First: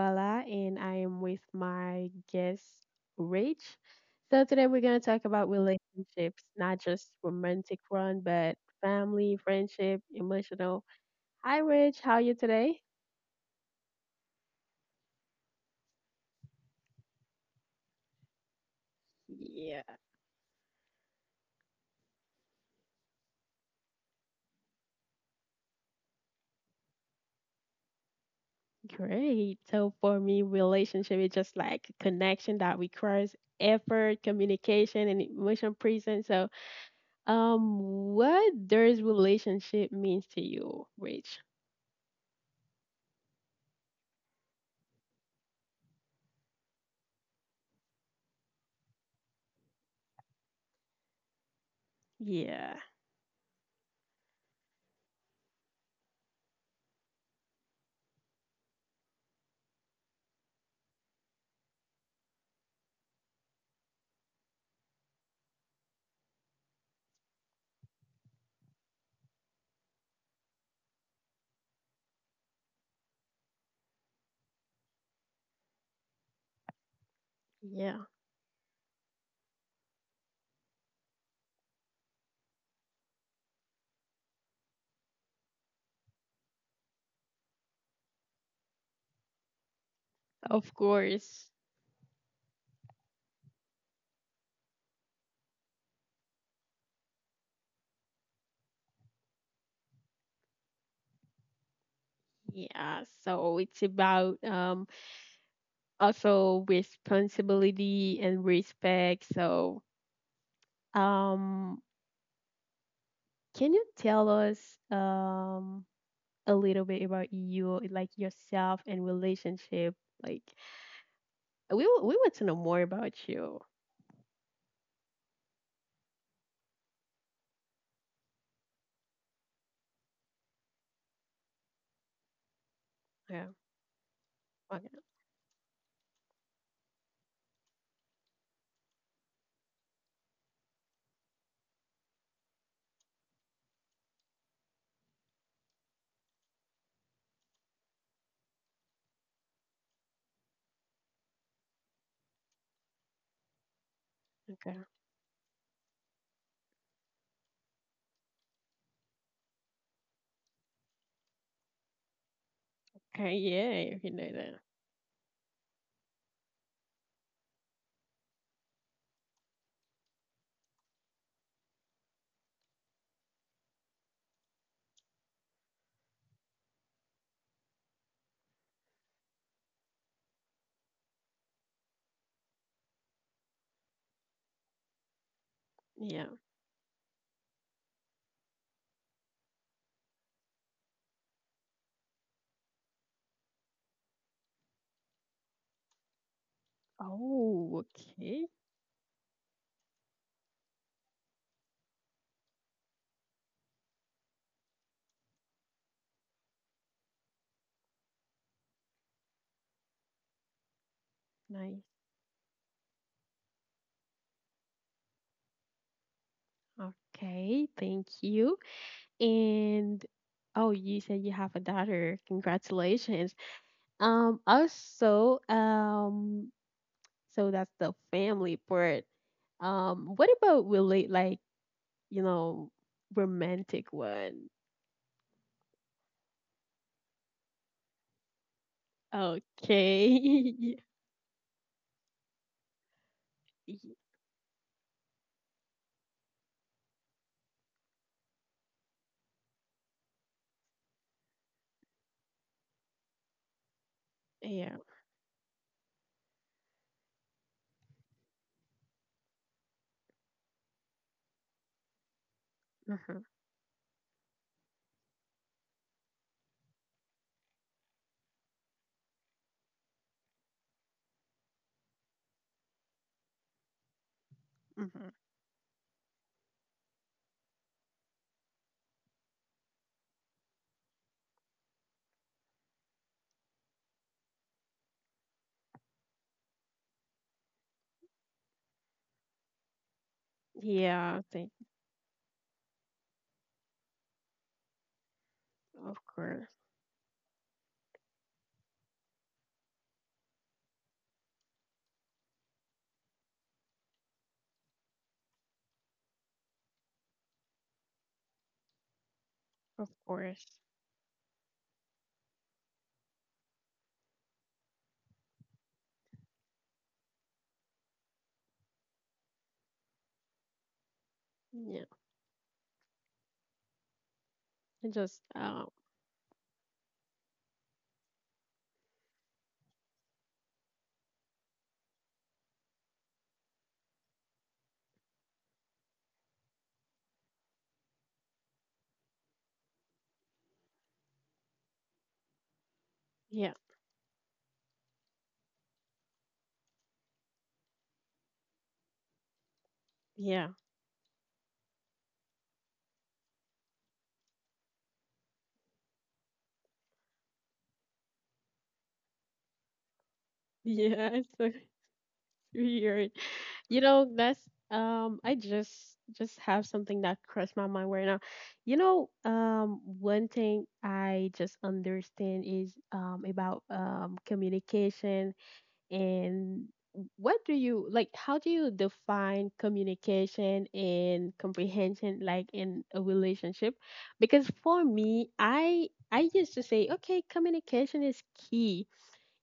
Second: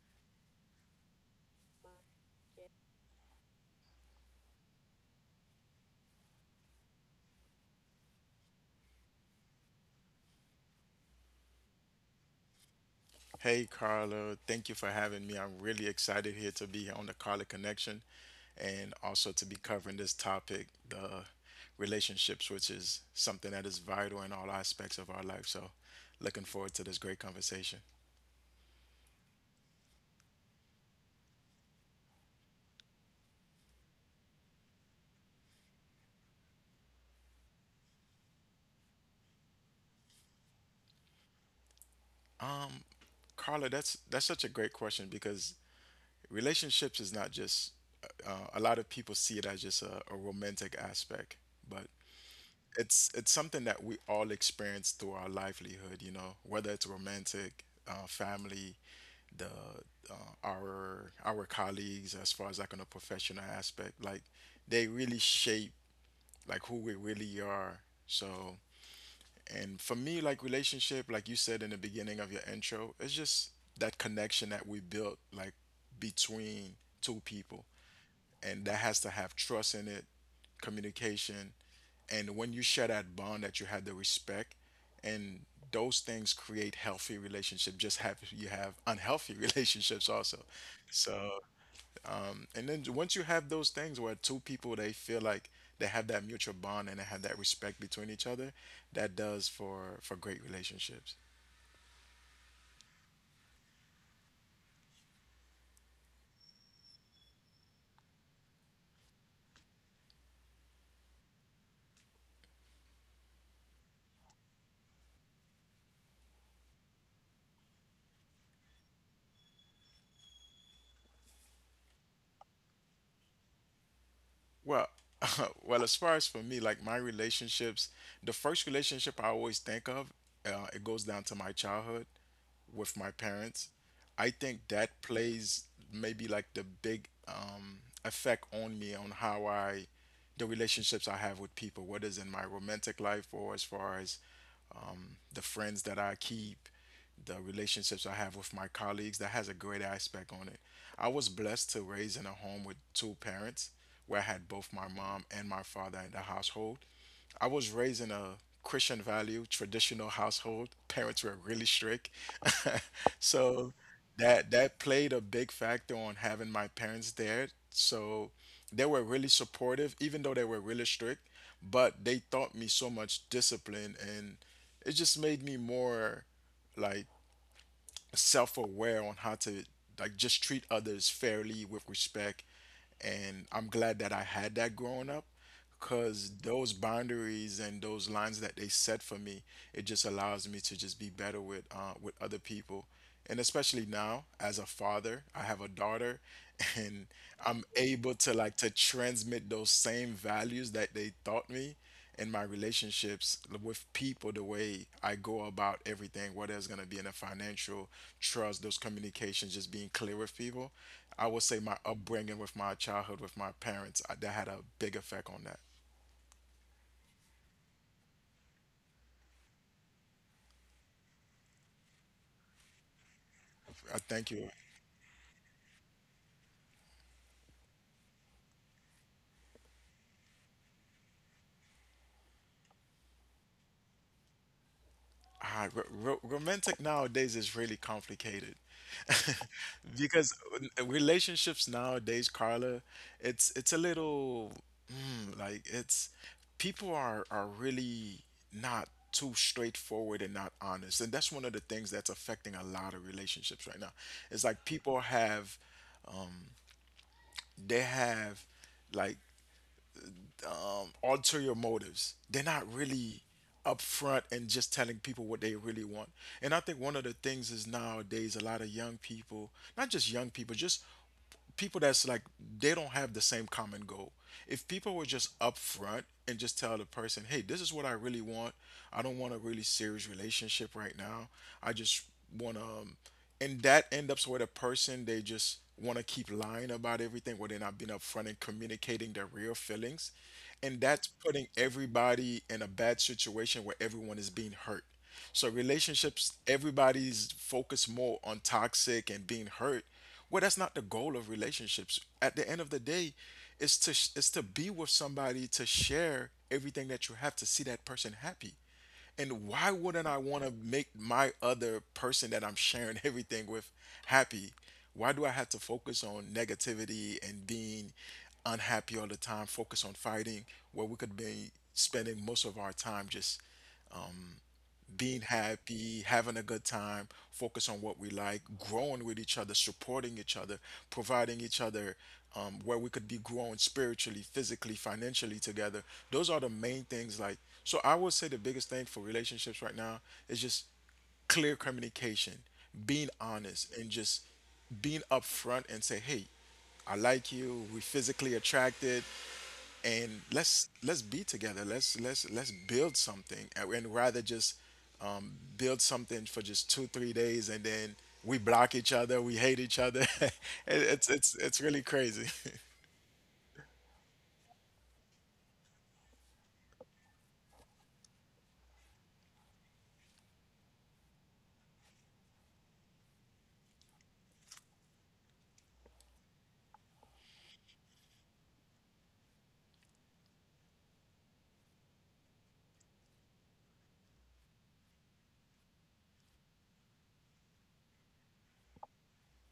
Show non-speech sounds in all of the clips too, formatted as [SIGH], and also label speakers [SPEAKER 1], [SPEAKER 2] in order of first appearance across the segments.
[SPEAKER 1] Carla and I am with my guest Rich. So today we're going to talk about relationships, not just romantic one, but family, friendship, emotional. Hi Rich, how are you today?
[SPEAKER 2] Hey, Carla. Thank you for having me. I'm really excited here to be on the Carla Connection and also to be
[SPEAKER 1] Yeah.
[SPEAKER 2] covering this topic, the relationships, which is something that is vital in all aspects of our life. So, looking forward to this great conversation.
[SPEAKER 1] Great. So for me, relationship is just like a connection that requires effort, communication, and emotional presence. So, um, what does relationship means to you, Rich?
[SPEAKER 2] Um, Carla, that's such a great question because relationships is not just a lot of people see it as just a romantic aspect, but
[SPEAKER 1] Yeah.
[SPEAKER 2] it's something that we all experience through our livelihood. You know, whether it's romantic, family, the uh, our colleagues as far as like on a professional aspect like they really shape like who we really are, so and for me like relationship, like you said in the beginning of your intro, it's just that connection that we built like between two people,
[SPEAKER 1] Yeah.
[SPEAKER 2] and that has to have trust in it, communication, and when you share that bond, that you have the respect, and those things create healthy relationships. Just have you have unhealthy [LAUGHS] relationships also.
[SPEAKER 1] Of
[SPEAKER 2] So,
[SPEAKER 1] course.
[SPEAKER 2] and then once you have those things where two people they feel like they have that mutual bond and they have that respect between each other, that does for great relationships.
[SPEAKER 1] Yeah, so it's about also responsibility and respect. So, um can you tell us um a little bit about you, like yourself and relationship? Like we want to know more about you.
[SPEAKER 2] Well, [LAUGHS] well, as far as for me, like my relationships, the first relationship I always think of, it goes down to my childhood. With my
[SPEAKER 1] Yeah.
[SPEAKER 2] parents, I think that
[SPEAKER 1] Okay.
[SPEAKER 2] plays maybe like the big effect on me on how I, the relationships I have with people, whether it's in my romantic life or as far as the friends that I keep, the relationships I have with my colleagues, that has a great aspect on it. I was blessed to raise in a home with two parents where I had both
[SPEAKER 1] Okay.
[SPEAKER 2] my mom and my father in the household. I was raised in a Christian value, traditional household. Parents were really strict. [LAUGHS]
[SPEAKER 1] Okay.
[SPEAKER 2] So
[SPEAKER 1] Yeah, you know
[SPEAKER 2] that
[SPEAKER 1] that.
[SPEAKER 2] that played a big factor on having my parents there. So they were really supportive, even though they were really strict, but they taught me so much discipline, and it just made me more like self-aware on how to like just treat others fairly with respect, and I'm glad that I had that growing up because
[SPEAKER 1] Yeah.
[SPEAKER 2] those boundaries and those lines that they set for me, it just allows me to just be better with other people, and especially now as a father I have a daughter [LAUGHS] and I'm
[SPEAKER 1] Oh,
[SPEAKER 2] able to like
[SPEAKER 1] okay.
[SPEAKER 2] to transmit those same values that they taught me in my relationships with people, the way I go about everything, whether it's going to be in a financial trust, those communications, just being clear with people. I would say my
[SPEAKER 1] Nice.
[SPEAKER 2] upbringing with my childhood with my parents, that had a big effect on that.
[SPEAKER 1] Okay. Thank you. And oh, you said you have a daughter. Congratulations.
[SPEAKER 2] I thank you.
[SPEAKER 1] Also, so that's the family part. What about relate like, you know, romantic one?
[SPEAKER 2] Ah, ro ro romantic nowadays is really complicated. [LAUGHS] Because
[SPEAKER 1] Okay.
[SPEAKER 2] relationships nowadays, Carla, it's
[SPEAKER 1] [LAUGHS]
[SPEAKER 2] a
[SPEAKER 1] Y-
[SPEAKER 2] little it's people are really not too straightforward and not honest, and that's one of the things that's affecting a lot of relationships right now. It's like
[SPEAKER 1] Yeah.
[SPEAKER 2] people have they have like ulterior motives. They're not really
[SPEAKER 1] Uh-huh.
[SPEAKER 2] upfront and just telling people what they really want. And I think one of the things is nowadays a lot of young people, not just young people, just people that's like they don't have the same common goal. If people were
[SPEAKER 1] Uh-huh.
[SPEAKER 2] just upfront and just tell the person, "Hey, this is what I really want. I don't want a really serious relationship right now. I just want to, and that end up where the person they just want to keep lying about everything, where they're not being upfront and communicating their real feelings, and that's
[SPEAKER 1] Yeah,
[SPEAKER 2] putting
[SPEAKER 1] thank
[SPEAKER 2] everybody in a bad situation where everyone is being hurt. So
[SPEAKER 1] Of
[SPEAKER 2] relationships,
[SPEAKER 1] course.
[SPEAKER 2] everybody's focused more on toxic and being hurt. Well, that's not the goal of relationships. At the end of the day, is to be with somebody to share everything that you have to see that person happy. And why
[SPEAKER 1] Of
[SPEAKER 2] wouldn't I want to
[SPEAKER 1] course.
[SPEAKER 2] make my other person that I'm sharing [LAUGHS] everything with happy? Why do I have to focus on negativity and being unhappy all the time? Focus on fighting where we could be
[SPEAKER 1] Yeah.
[SPEAKER 2] spending most of our time just
[SPEAKER 1] I
[SPEAKER 2] being
[SPEAKER 1] just
[SPEAKER 2] happy, having a good time, focus on what we like, growing with each other, supporting each other, providing each other, where we could be growing spiritually, physically, financially together. Those are the main things. Like, so I would say the biggest thing for relationships right now is just clear communication, being
[SPEAKER 1] Yeah,
[SPEAKER 2] honest, and just being upfront and say, hey, I like you. We physically attracted and
[SPEAKER 1] yeah.
[SPEAKER 2] let's be together. Let's build something, and rather just um, build something for just 2-3 days, and then we block each other, we hate each other. [LAUGHS] It- it's
[SPEAKER 1] Yeah, [LAUGHS]
[SPEAKER 2] it's
[SPEAKER 1] it's
[SPEAKER 2] it's
[SPEAKER 1] so
[SPEAKER 2] really crazy.
[SPEAKER 1] weird. You know, that's I just have something that crossed my mind right now. You know, one thing I just understand is about communication and what do you like how do you define communication and comprehension like in a relationship? Because for me, I used to say, okay, communication is key.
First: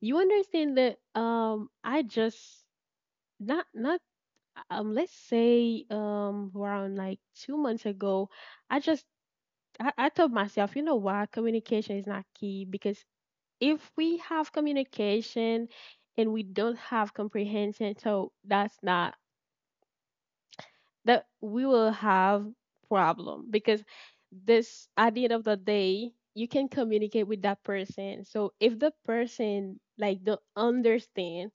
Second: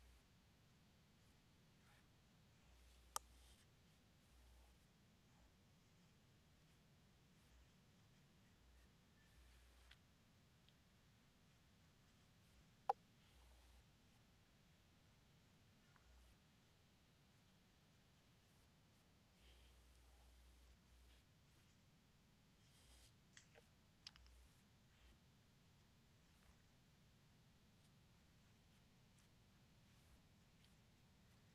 [SPEAKER 1] You understand that I just not not let's say around like 2 months ago i just I told myself you know what communication is not key because if we have communication and we don't have comprehension, so that's not that we will have problem, because this at the end of the day you can communicate with that person, so if the person like don't understand,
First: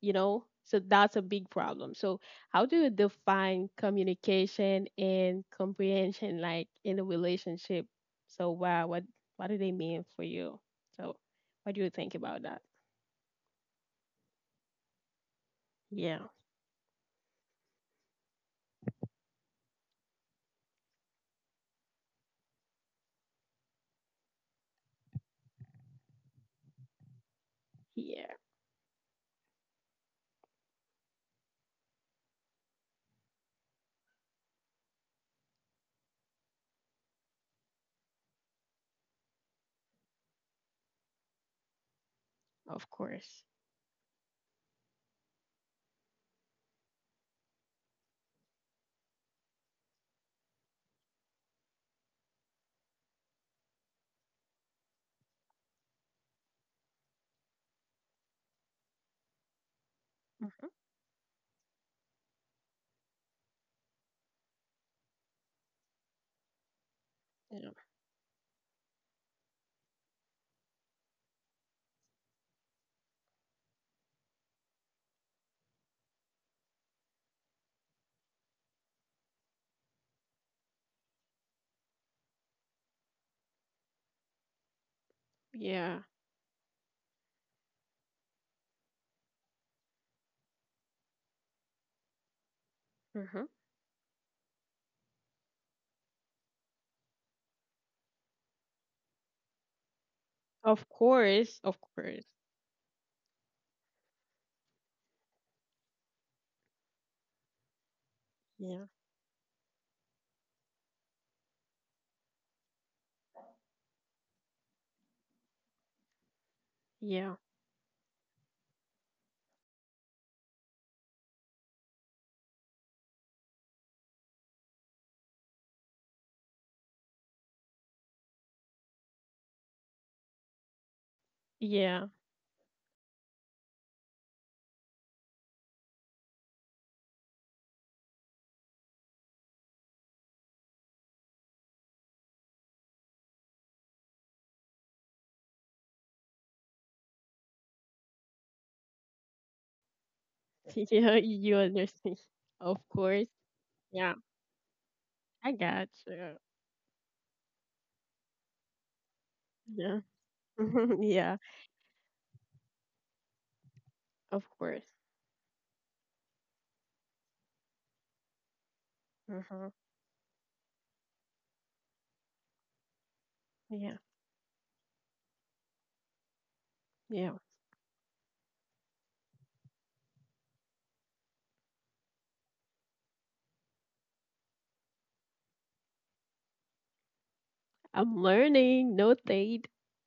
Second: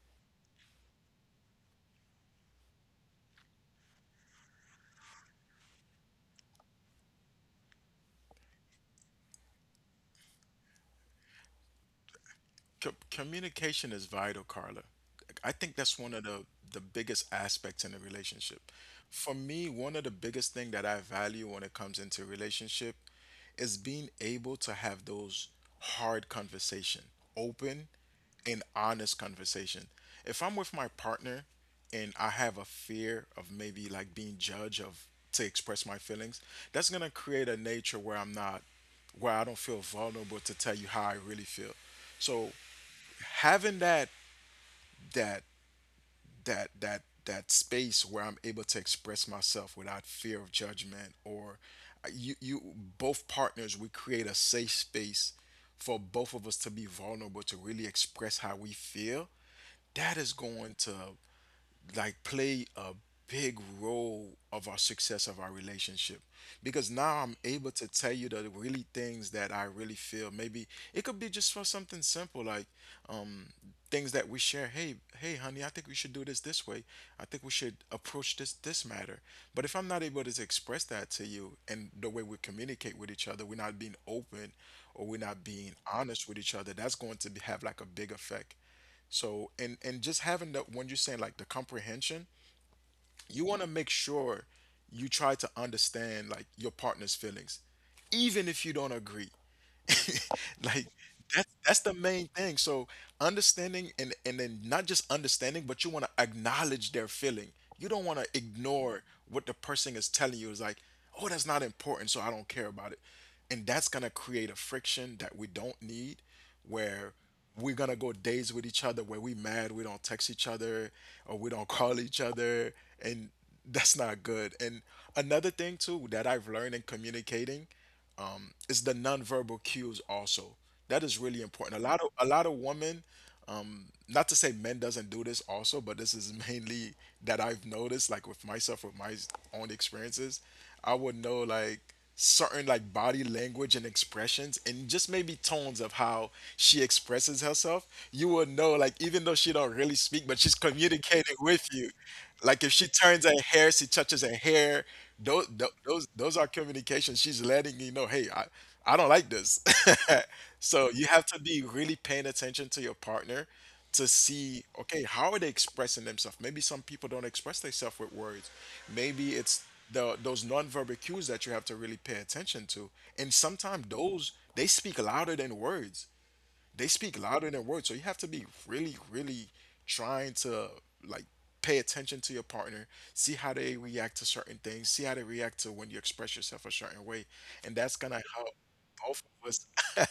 [SPEAKER 1] you know, so that's a big problem. So how do you define communication and comprehension like in a relationship? so wow what what do they mean for you, so what do you think about that?
[SPEAKER 2] Communication is vital, Carla. I think that's one of
[SPEAKER 1] Yeah.
[SPEAKER 2] the biggest aspects in a relationship. For me, one of the biggest thing that I value when it comes into relationship is being able to have those hard conversation, open
[SPEAKER 1] Yeah.
[SPEAKER 2] and honest conversation. If I'm with my partner and I have a fear of maybe like being judged of to express my feelings, that's gonna create a nature where I'm not where I don't feel vulnerable to tell you how I really feel. So
[SPEAKER 1] Of course.
[SPEAKER 2] having that that space where I'm able to express myself without fear of judgment or you you both partners we create a safe space for both of us to be vulnerable to really express how we feel, that is going
[SPEAKER 1] Hmm.
[SPEAKER 2] to like play a big role of our success of our relationship because now I'm able
[SPEAKER 1] Yeah.
[SPEAKER 2] to tell you the really things that I really feel. Maybe it could be just for something simple like um things that we share. Hey, honey, I think we should do this this way. I think we should approach this this matter, but if I'm not able to express that to you and the way we communicate with each other, we're not being open, or we're not being
[SPEAKER 1] Yeah.
[SPEAKER 2] honest with each other, that's going to be, have like a big effect. So and just having the when you're saying like the comprehension, you
[SPEAKER 1] Hmm.
[SPEAKER 2] want to make sure you try to understand like your partner's feelings, even if you don't agree. [LAUGHS] Like
[SPEAKER 1] Of course, of
[SPEAKER 2] that's the
[SPEAKER 1] course.
[SPEAKER 2] main thing. So understanding, and then not just understanding, but you want to acknowledge their feeling. You don't want to
[SPEAKER 1] Yeah.
[SPEAKER 2] ignore what the person is telling you. It's like, oh, that's not important, so I don't care about it. And that's gonna create a friction that we don't need, where
[SPEAKER 1] Yeah.
[SPEAKER 2] we're gonna go days with each other where we mad, we don't text each other, or we don't [LAUGHS] call each other, and that's not good. And another thing too that I've learned in communicating is the nonverbal cues also. That is really important. A lot of
[SPEAKER 1] Yeah.
[SPEAKER 2] women, not to say men doesn't do this also, but this is [LAUGHS] mainly that I've noticed, like with myself, with my own experiences, I would know like certain like body language and expressions and just maybe tones of how she expresses herself. You would know like, even though she don't really speak, but she's
[SPEAKER 1] [LAUGHS] Yeah,
[SPEAKER 2] communicating
[SPEAKER 1] you
[SPEAKER 2] with you
[SPEAKER 1] understand.
[SPEAKER 2] like if
[SPEAKER 1] Of
[SPEAKER 2] she turns
[SPEAKER 1] course.
[SPEAKER 2] her hair, she
[SPEAKER 1] Yeah.
[SPEAKER 2] touches her hair. Those
[SPEAKER 1] I got
[SPEAKER 2] those
[SPEAKER 1] you.
[SPEAKER 2] are communications. She's letting you know, hey, I don't like this.
[SPEAKER 1] Yeah.
[SPEAKER 2] [LAUGHS] So
[SPEAKER 1] [LAUGHS]
[SPEAKER 2] you have to
[SPEAKER 1] Yeah.
[SPEAKER 2] be really paying attention to your partner to
[SPEAKER 1] Of
[SPEAKER 2] see,
[SPEAKER 1] course.
[SPEAKER 2] okay, how are they expressing themselves? Maybe some people don't express themselves with words. Maybe it's
[SPEAKER 1] Hmm.
[SPEAKER 2] the those nonverbal cues that you have to really pay attention to. And sometimes
[SPEAKER 1] Yeah.
[SPEAKER 2] those they speak louder than words,
[SPEAKER 1] Yeah.
[SPEAKER 2] So you have to be really, really trying to like pay attention to your partner, see how they react to certain things, see how they react to when you express yourself a certain way. And that's
[SPEAKER 1] I'm
[SPEAKER 2] gonna help
[SPEAKER 1] learning,
[SPEAKER 2] both of us.
[SPEAKER 1] notate.
[SPEAKER 2] [LAUGHS]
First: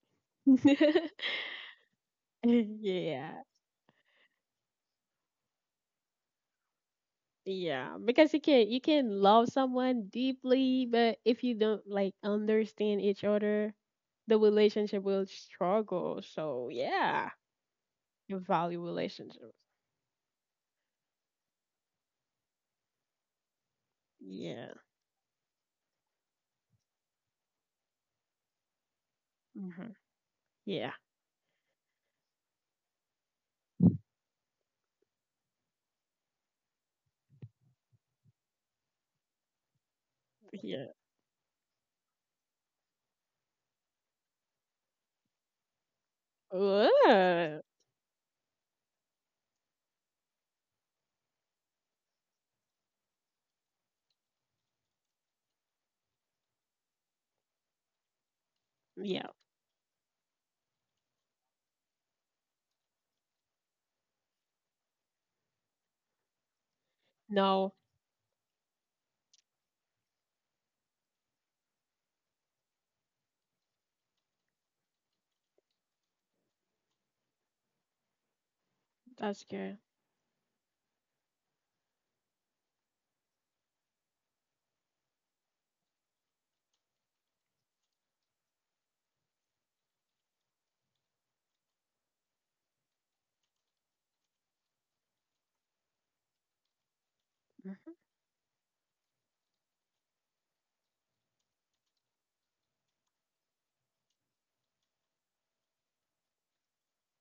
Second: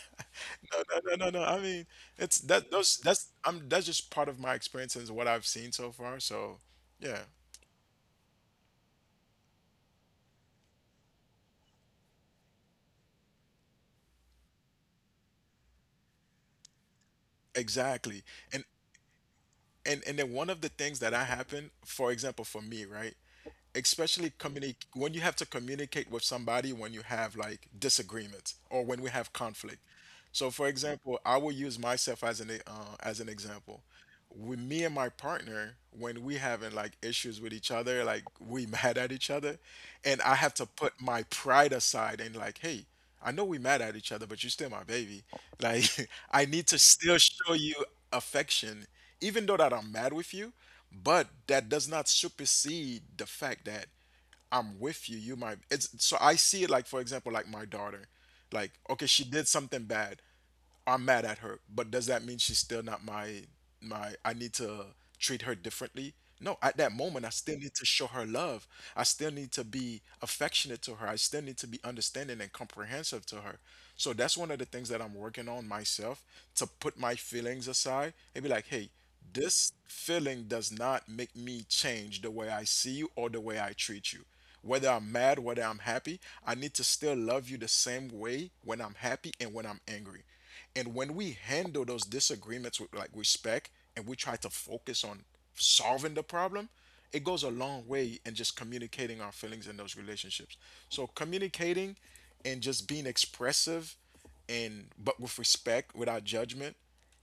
[SPEAKER 2] No, no, no,
[SPEAKER 1] [LAUGHS]
[SPEAKER 2] no, no. I mean, it's that those that's
[SPEAKER 1] Yeah.
[SPEAKER 2] I'm that's just part of my experience and what I've seen so far. So yeah.
[SPEAKER 1] Yeah, because you can love someone deeply, but if you don't like understand each other, the relationship will struggle. So yeah,
[SPEAKER 2] Exactly.
[SPEAKER 1] you
[SPEAKER 2] And
[SPEAKER 1] value relationships.
[SPEAKER 2] and then one of the things that I happen, for example, for me, right? Especially
[SPEAKER 1] Yeah.
[SPEAKER 2] communicate when you have to communicate with somebody when you have like disagreements or when we have conflict.
[SPEAKER 1] Hmm.
[SPEAKER 2] So, for
[SPEAKER 1] Yeah.
[SPEAKER 2] example, I will use myself as as an example with me and my partner when we having like issues with each other, like we [LAUGHS] mad at each other, and I have to
[SPEAKER 1] Yeah.
[SPEAKER 2] put my pride aside and like, hey, I know we mad at each other but you still my baby, like [LAUGHS] I need to still show
[SPEAKER 1] Ooh.
[SPEAKER 2] you affection even though that I'm mad with you, but that does not supersede the fact that I'm with you. You my— it's— so I see it like, for example, like my daughter. Like okay, she
[SPEAKER 1] Yeah.
[SPEAKER 2] did something bad. I'm mad at her, but does that mean she's still not my— my— I need to treat her differently? No, at that moment I still need
[SPEAKER 1] No,
[SPEAKER 2] to show her love. I still need to be affectionate to her. I still need to be understanding and comprehensive to her. So that's one of the things that I'm working on myself, to put my feelings aside and be like, "Hey,
[SPEAKER 1] that's
[SPEAKER 2] this
[SPEAKER 1] good.
[SPEAKER 2] feeling does not make me change the way I see you or the way I treat you." Whether I'm mad, whether I'm happy, I need to still love you the same way when I'm happy and when I'm angry. And when we handle those disagreements with like respect and we try to focus on solving the problem, it goes a long
[SPEAKER 1] Hmm.
[SPEAKER 2] way in just communicating our feelings in those relationships. So communicating and just being expressive and, but with respect, without judgment,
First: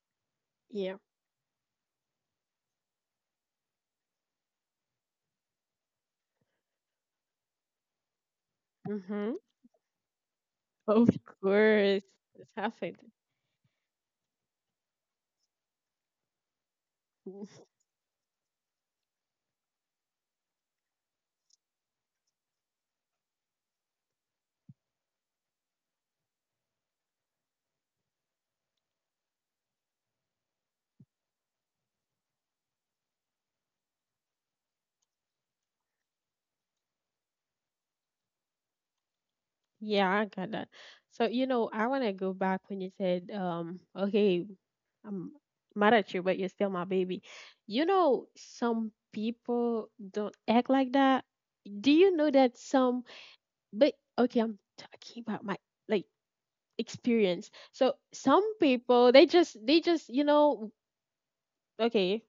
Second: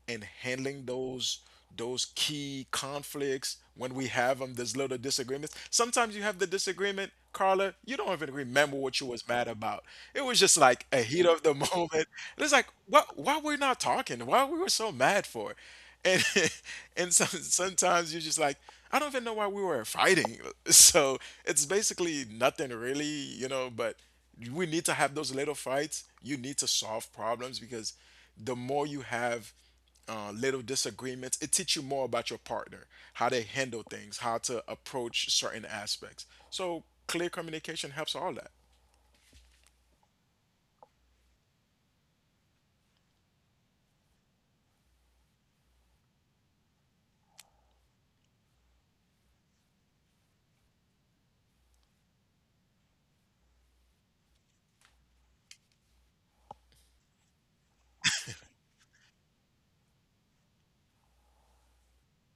[SPEAKER 2] and handling
[SPEAKER 1] Yeah.
[SPEAKER 2] those key conflicts when we have them, those little disagreements. Sometimes you have the disagreement, Carla, you don't even remember what you was
[SPEAKER 1] Hmm.
[SPEAKER 2] mad about. It was just like a
[SPEAKER 1] Of
[SPEAKER 2] heat of the [LAUGHS] moment.
[SPEAKER 1] course,
[SPEAKER 2] And
[SPEAKER 1] it's
[SPEAKER 2] it's like,
[SPEAKER 1] happened.
[SPEAKER 2] what, why we are not talking, why we were so mad for? And [LAUGHS] and sometimes you're just like, I don't even know why we were fighting. [LAUGHS] So it's basically nothing really, but we need to have those little fights. You need to solve problems, because the more you have little disagreements, it teaches you more about your partner, how they handle things, how to approach certain aspects. So clear communication helps all that.
[SPEAKER 1] Yeah, I got that. So, you know, I want to go back when you said, okay, I'm mad at you, but you're still my baby. You know, some people don't act like that. Do you know that some, but okay, I'm talking about my like experience. So some people, they just, you know, okay,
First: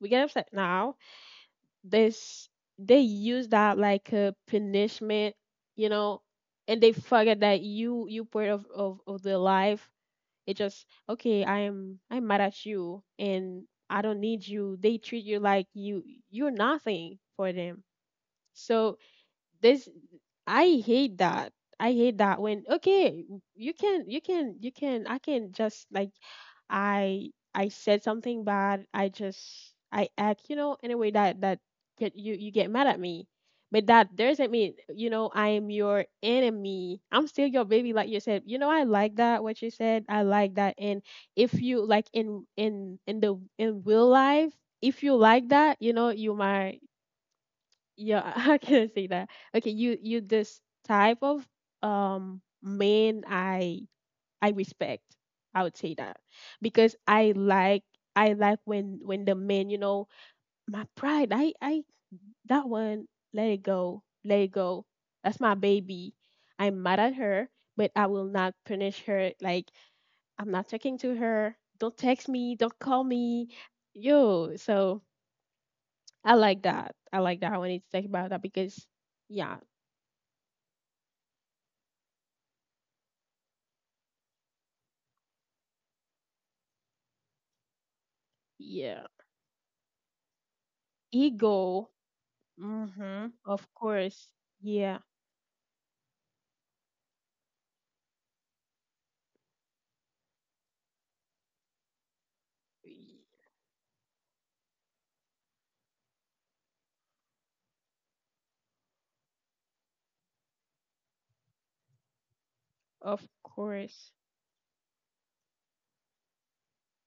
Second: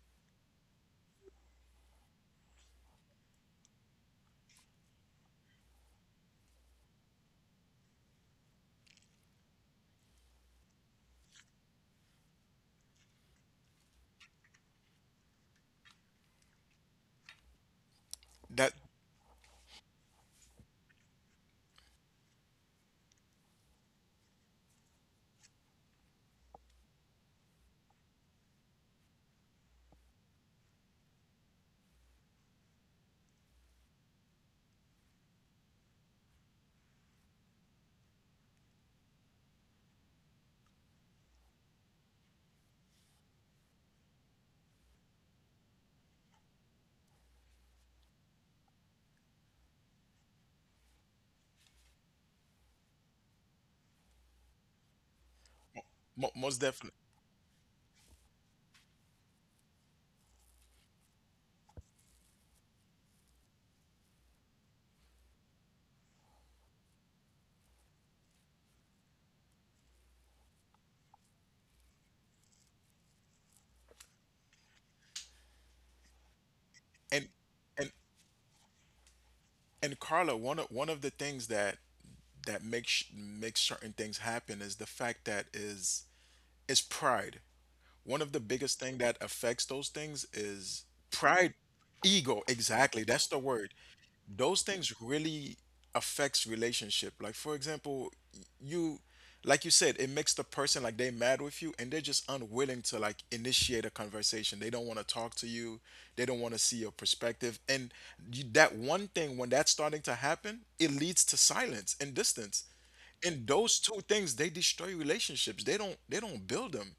[SPEAKER 1] we get upset now. This they use that like a punishment, you know, and they forget that you part of their life. It just okay, I'm mad at you and I don't need you. They treat you like you you're nothing for them.
[SPEAKER 2] That—
[SPEAKER 1] So this I hate that. I hate that when okay, you can I can just like I said something bad. I just I act, you know, in a way that that get you you get mad at me. But that doesn't mean, you know, I am your enemy. I'm still your baby, like you said. You know, I like that what you said. I like that. And if you like in the in real life, if you like that, you know, you might yeah, [LAUGHS] how can I say that? Okay, you this type of man I respect. I would say that
[SPEAKER 2] mo- most
[SPEAKER 1] because
[SPEAKER 2] definitely.
[SPEAKER 1] I like when the men, you know, my pride. I that one let it go, let it go. That's my baby. I'm mad at her, but I will not punish her. Like I'm not talking to her. Don't text me. Don't call me. Yo, so I like that. I
[SPEAKER 2] And
[SPEAKER 1] like that. I wanted to
[SPEAKER 2] and
[SPEAKER 1] talk about that because yeah,
[SPEAKER 2] and Carla, one of the things that that makes makes certain things happen is the fact that is pride. One of the biggest thing
[SPEAKER 1] yeah.
[SPEAKER 2] that affects those things is pride,
[SPEAKER 1] Ego.
[SPEAKER 2] ego. Exactly,
[SPEAKER 1] Mhm.
[SPEAKER 2] that's the
[SPEAKER 1] Of
[SPEAKER 2] word.
[SPEAKER 1] course.
[SPEAKER 2] Those things
[SPEAKER 1] Yeah.
[SPEAKER 2] really affects relationship. Like for example, you— like you said, it makes the person like they mad with you and they're just unwilling to like initiate a conversation. They don't want to talk to you, they don't want to see your perspective, and you, that one thing, when that's starting to happen, it leads to silence and distance,
[SPEAKER 1] Of
[SPEAKER 2] and those two
[SPEAKER 1] course.
[SPEAKER 2] things they destroy relationships, they don't— they don't build them.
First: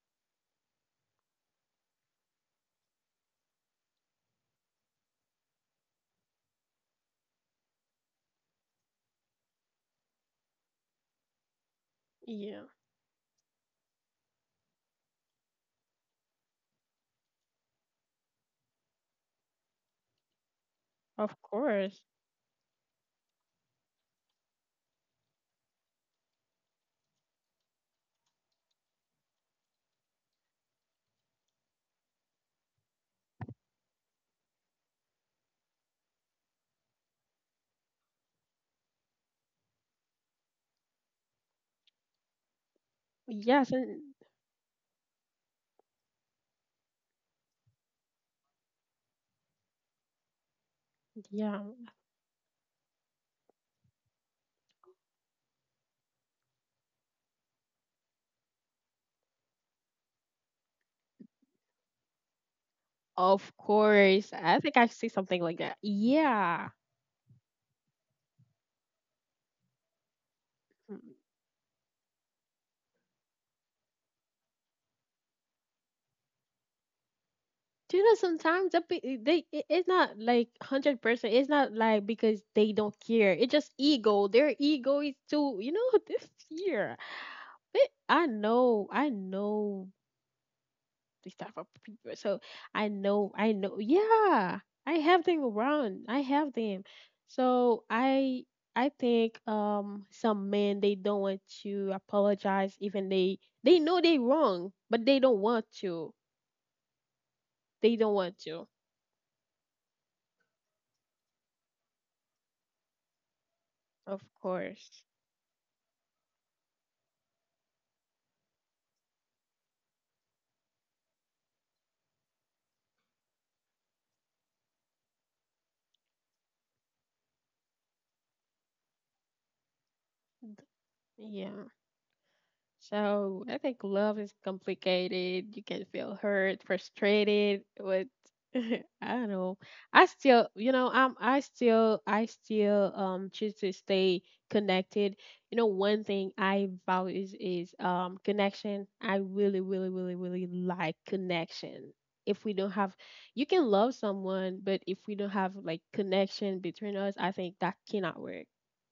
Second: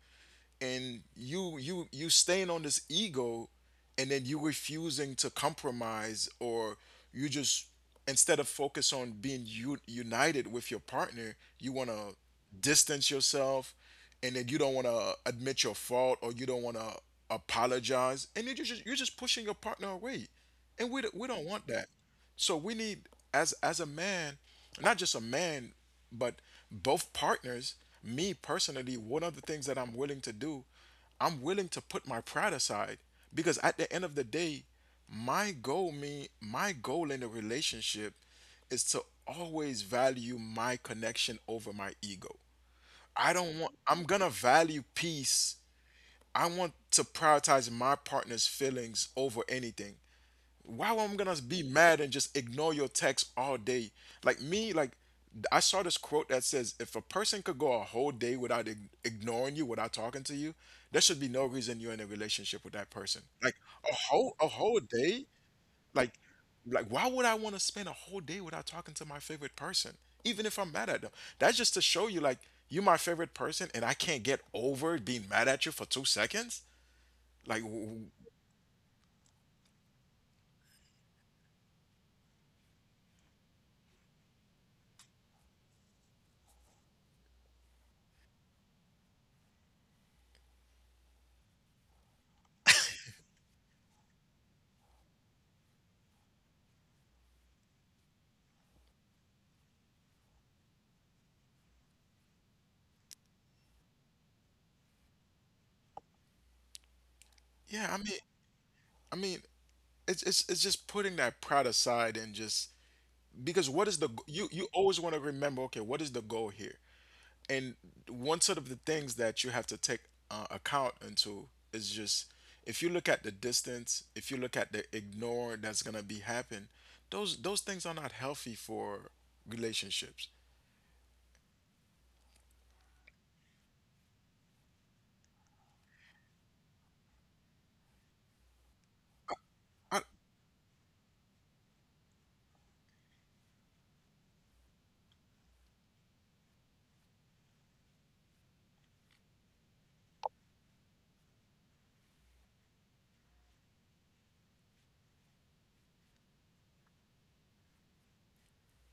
[SPEAKER 2] And you staying on this ego, and then you refusing to compromise, or you just, instead of focus on being u- united with your partner, you want to
[SPEAKER 1] Yeah,
[SPEAKER 2] distance yourself, and then you don't want to admit your fault, or you don't want to apologize, and then you just— you're just pushing your partner away, and we, do— we
[SPEAKER 1] of
[SPEAKER 2] don't want that.
[SPEAKER 1] course.
[SPEAKER 2] So we need, as a man, not just a man, but both partners, me personally, one of the things that I'm willing to do, I'm willing to put my pride aside, because at the end of the day, my goal— me— my goal in a relationship is to always value my connection over my ego. I don't
[SPEAKER 1] Yes,
[SPEAKER 2] want— I'm
[SPEAKER 1] and
[SPEAKER 2] gonna value peace. I want to prioritize my partner's feelings over anything. Why am I gonna
[SPEAKER 1] yeah,
[SPEAKER 2] be mad and just ignore your text all day? Like me, like I saw this quote that says, if a person could go a whole day without ig- ignoring you, without talking to you, there should be no reason you're in a relationship with that person.
[SPEAKER 1] of
[SPEAKER 2] Like a
[SPEAKER 1] course.
[SPEAKER 2] whole— a
[SPEAKER 1] I think
[SPEAKER 2] whole
[SPEAKER 1] I see
[SPEAKER 2] day,
[SPEAKER 1] something like that.
[SPEAKER 2] like
[SPEAKER 1] Yeah.
[SPEAKER 2] like why would I want to spend a whole day without talking to my favorite person? Even if I'm mad
[SPEAKER 1] Mm.
[SPEAKER 2] at them. That's just to show you, like, you my favorite person and I can't get over being mad at you for 2 seconds. Like w-
[SPEAKER 1] Do you
[SPEAKER 2] w-
[SPEAKER 1] know sometimes that be, it's not like 100%. It's not like because they don't care. It's just ego. Their ego is too, you know, [LAUGHS] this fear. But I know these type of people. So I know, yeah, I have them around. I have them. So I think some men they don't want to apologize, even they know they wrong, but they don't want to.
[SPEAKER 2] yeah,
[SPEAKER 1] They
[SPEAKER 2] I
[SPEAKER 1] don't
[SPEAKER 2] mean
[SPEAKER 1] want to.
[SPEAKER 2] I mean it's it's just putting that pride aside and just, because what is the g-
[SPEAKER 1] Of
[SPEAKER 2] you always
[SPEAKER 1] course,
[SPEAKER 2] want to remember, okay, what is the goal here? And one sort of the things that you have to take account into is just, if you look at the distance, if you look at the ignore that's gonna be happen, those things are not healthy for relationships.
[SPEAKER 1] yeah. So I think love is complicated. You can feel hurt, frustrated, with [LAUGHS] I don't know.
[SPEAKER 2] I,
[SPEAKER 1] I still, you know, I still choose to stay connected. You know, one thing I value is, connection. I really, really, really, really like connection. If we don't have you can love someone, but if we don't have like connection between us, I think that cannot work.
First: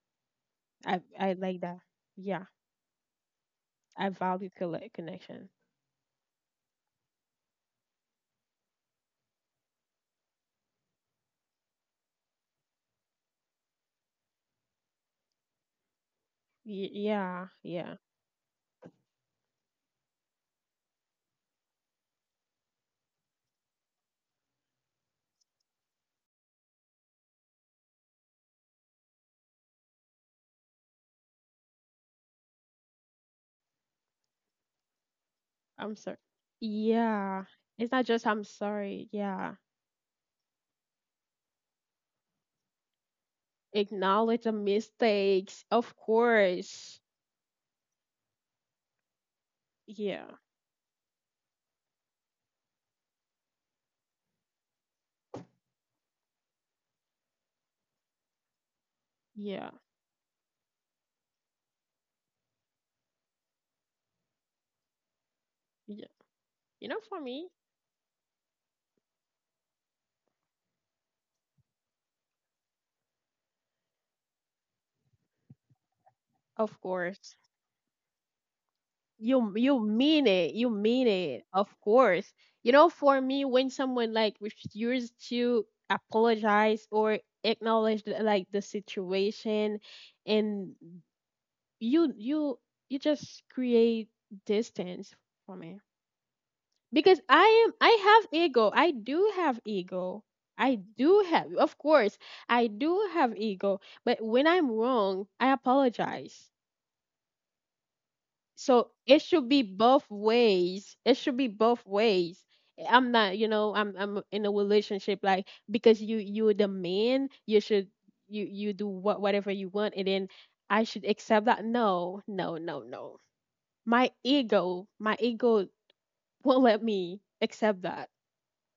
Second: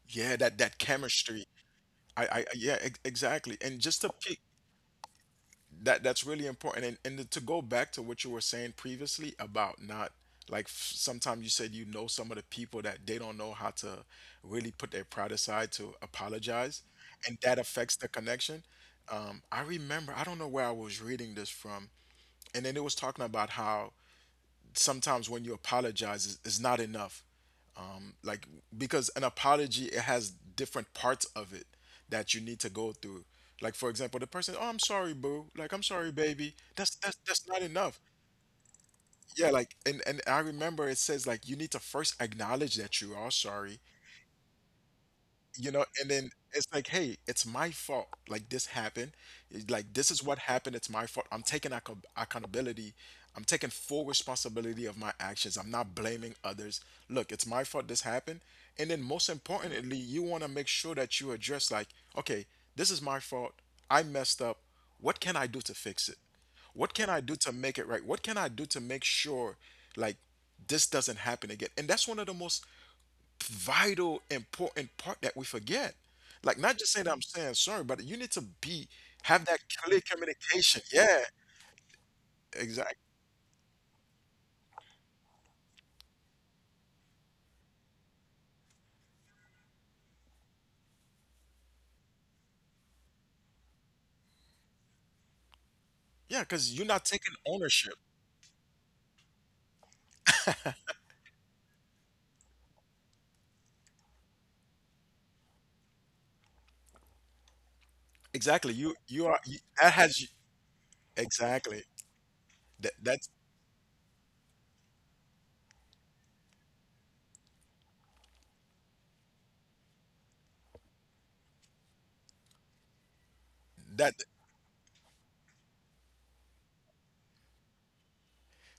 [SPEAKER 2] yeah, that that
[SPEAKER 1] I
[SPEAKER 2] chemistry.
[SPEAKER 1] like that.
[SPEAKER 2] I— I—
[SPEAKER 1] Yeah.
[SPEAKER 2] yeah, ex- exactly, and just
[SPEAKER 1] I
[SPEAKER 2] to pe-
[SPEAKER 1] value connection.
[SPEAKER 2] that that's really important, and to go back to what you were saying previously about not, like f- sometimes you said, you know, some of the people that they don't know how to really put their pride aside to apologize, and that
[SPEAKER 1] Yeah.
[SPEAKER 2] affects the connection. I remember, I don't know where I was reading this from, and then it was talking about how sometimes when you apologize is not enough. Like, because an apology, it has different parts of it that you need to go through. Like for example, the person, oh, I'm sorry, boo, like, I'm
[SPEAKER 1] I'm
[SPEAKER 2] sorry,
[SPEAKER 1] sorry.
[SPEAKER 2] baby, that's— that's—
[SPEAKER 1] Yeah.
[SPEAKER 2] that's not
[SPEAKER 1] It's
[SPEAKER 2] enough.
[SPEAKER 1] not just I'm sorry.
[SPEAKER 2] Yeah,
[SPEAKER 1] Yeah.
[SPEAKER 2] like, and I remember it says like, you need to first acknowledge that you are sorry.
[SPEAKER 1] Acknowledge the mistakes.
[SPEAKER 2] You know,
[SPEAKER 1] Of
[SPEAKER 2] and then it's like,
[SPEAKER 1] course.
[SPEAKER 2] hey, it's my fault, like this happened. It- like, this is
[SPEAKER 1] Yeah.
[SPEAKER 2] what happened. It's my fault, I'm taking acco- accountability, I'm taking full responsibility of my actions, I'm not blaming others. Look, it's my fault this happened. And then most
[SPEAKER 1] Yeah.
[SPEAKER 2] importantly, you want to make sure that you address, like, okay, this is my fault, I messed up, what can I do to
[SPEAKER 1] Yeah.
[SPEAKER 2] fix it,
[SPEAKER 1] You
[SPEAKER 2] what
[SPEAKER 1] know,
[SPEAKER 2] can
[SPEAKER 1] for
[SPEAKER 2] I do
[SPEAKER 1] me,
[SPEAKER 2] to make it right, what can I do to make sure, like, this doesn't happen again. And that's one of the most vital, important part that we forget. Like,
[SPEAKER 1] of
[SPEAKER 2] not just saying that I'm
[SPEAKER 1] course.
[SPEAKER 2] saying sorry, but you need to be— have
[SPEAKER 1] You
[SPEAKER 2] that
[SPEAKER 1] you
[SPEAKER 2] clear
[SPEAKER 1] mean it. You
[SPEAKER 2] communication.
[SPEAKER 1] mean
[SPEAKER 2] Yeah,
[SPEAKER 1] it. Of course. You know,
[SPEAKER 2] exactly.
[SPEAKER 1] for me, when someone like refuses to apologize or acknowledge like the situation and you you you just create distance for me.
[SPEAKER 2] Yeah, because you're not
[SPEAKER 1] Because
[SPEAKER 2] taking
[SPEAKER 1] I am I
[SPEAKER 2] ownership.
[SPEAKER 1] have ego. I do have ego. I do have of course I do have ego, but when I'm wrong, I apologize.
[SPEAKER 2] Exactly.
[SPEAKER 1] So
[SPEAKER 2] You—
[SPEAKER 1] it
[SPEAKER 2] you are—
[SPEAKER 1] should
[SPEAKER 2] you,
[SPEAKER 1] be
[SPEAKER 2] that
[SPEAKER 1] both
[SPEAKER 2] has you,
[SPEAKER 1] ways. It should be
[SPEAKER 2] exactly,
[SPEAKER 1] both ways.
[SPEAKER 2] that
[SPEAKER 1] I'm
[SPEAKER 2] that's
[SPEAKER 1] not, you know, I'm in a relationship like because you you're the man, you should you you do what whatever you want and then I should accept that. No, no, no, no.
[SPEAKER 2] that.
[SPEAKER 1] My ego won't let me accept that.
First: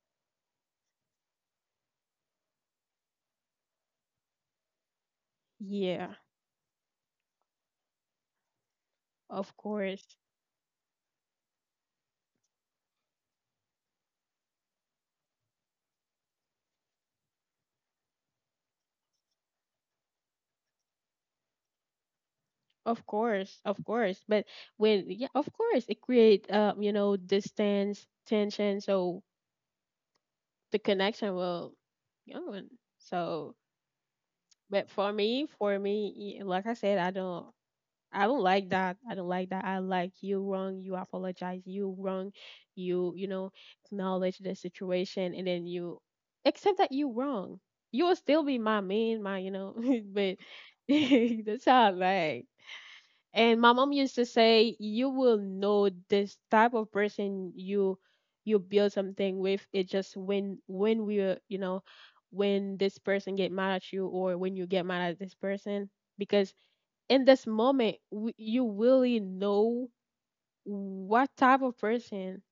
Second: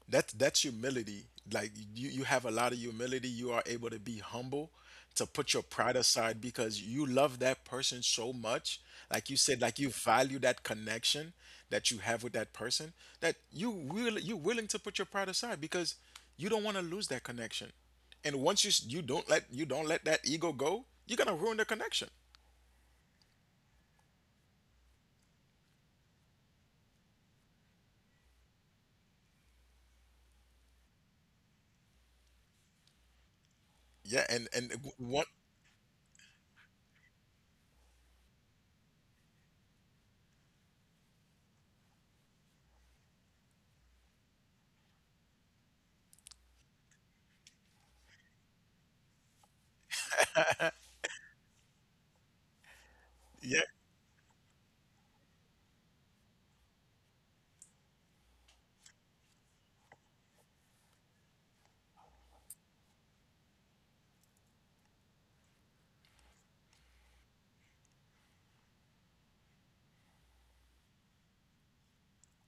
[SPEAKER 2] That that's humility. Like, you have a lot of humility. You are able to be humble, to put your pride
[SPEAKER 1] Yeah.
[SPEAKER 2] aside because you love that person so much. Like you
[SPEAKER 1] Of
[SPEAKER 2] said, like you
[SPEAKER 1] course.
[SPEAKER 2] value that connection that you have with that person, that you will— you're willing to put your pride aside because you don't want to lose that connection. And once you s- you don't let— you don't let that ego go, you're gonna ruin the connection.
[SPEAKER 1] Of course. Of course. But when yeah, of course it create you know, distance, tension, so the connection will go on. So
[SPEAKER 2] Yeah, and
[SPEAKER 1] but
[SPEAKER 2] what?
[SPEAKER 1] for me, like I said, I don't like that. I don't like that. I like you wrong, you apologize, you wrong, you know, acknowledge the situation and then you accept that you wrong. You will still be my man, my you know, [LAUGHS] but [LAUGHS] that's how I like. And
[SPEAKER 2] Yeah,
[SPEAKER 1] my mom used to say, "You will know this type of person you you build something with. It just when we are, you know, when this person get mad at you or when you get mad at this person, because in this moment w you really know what type of person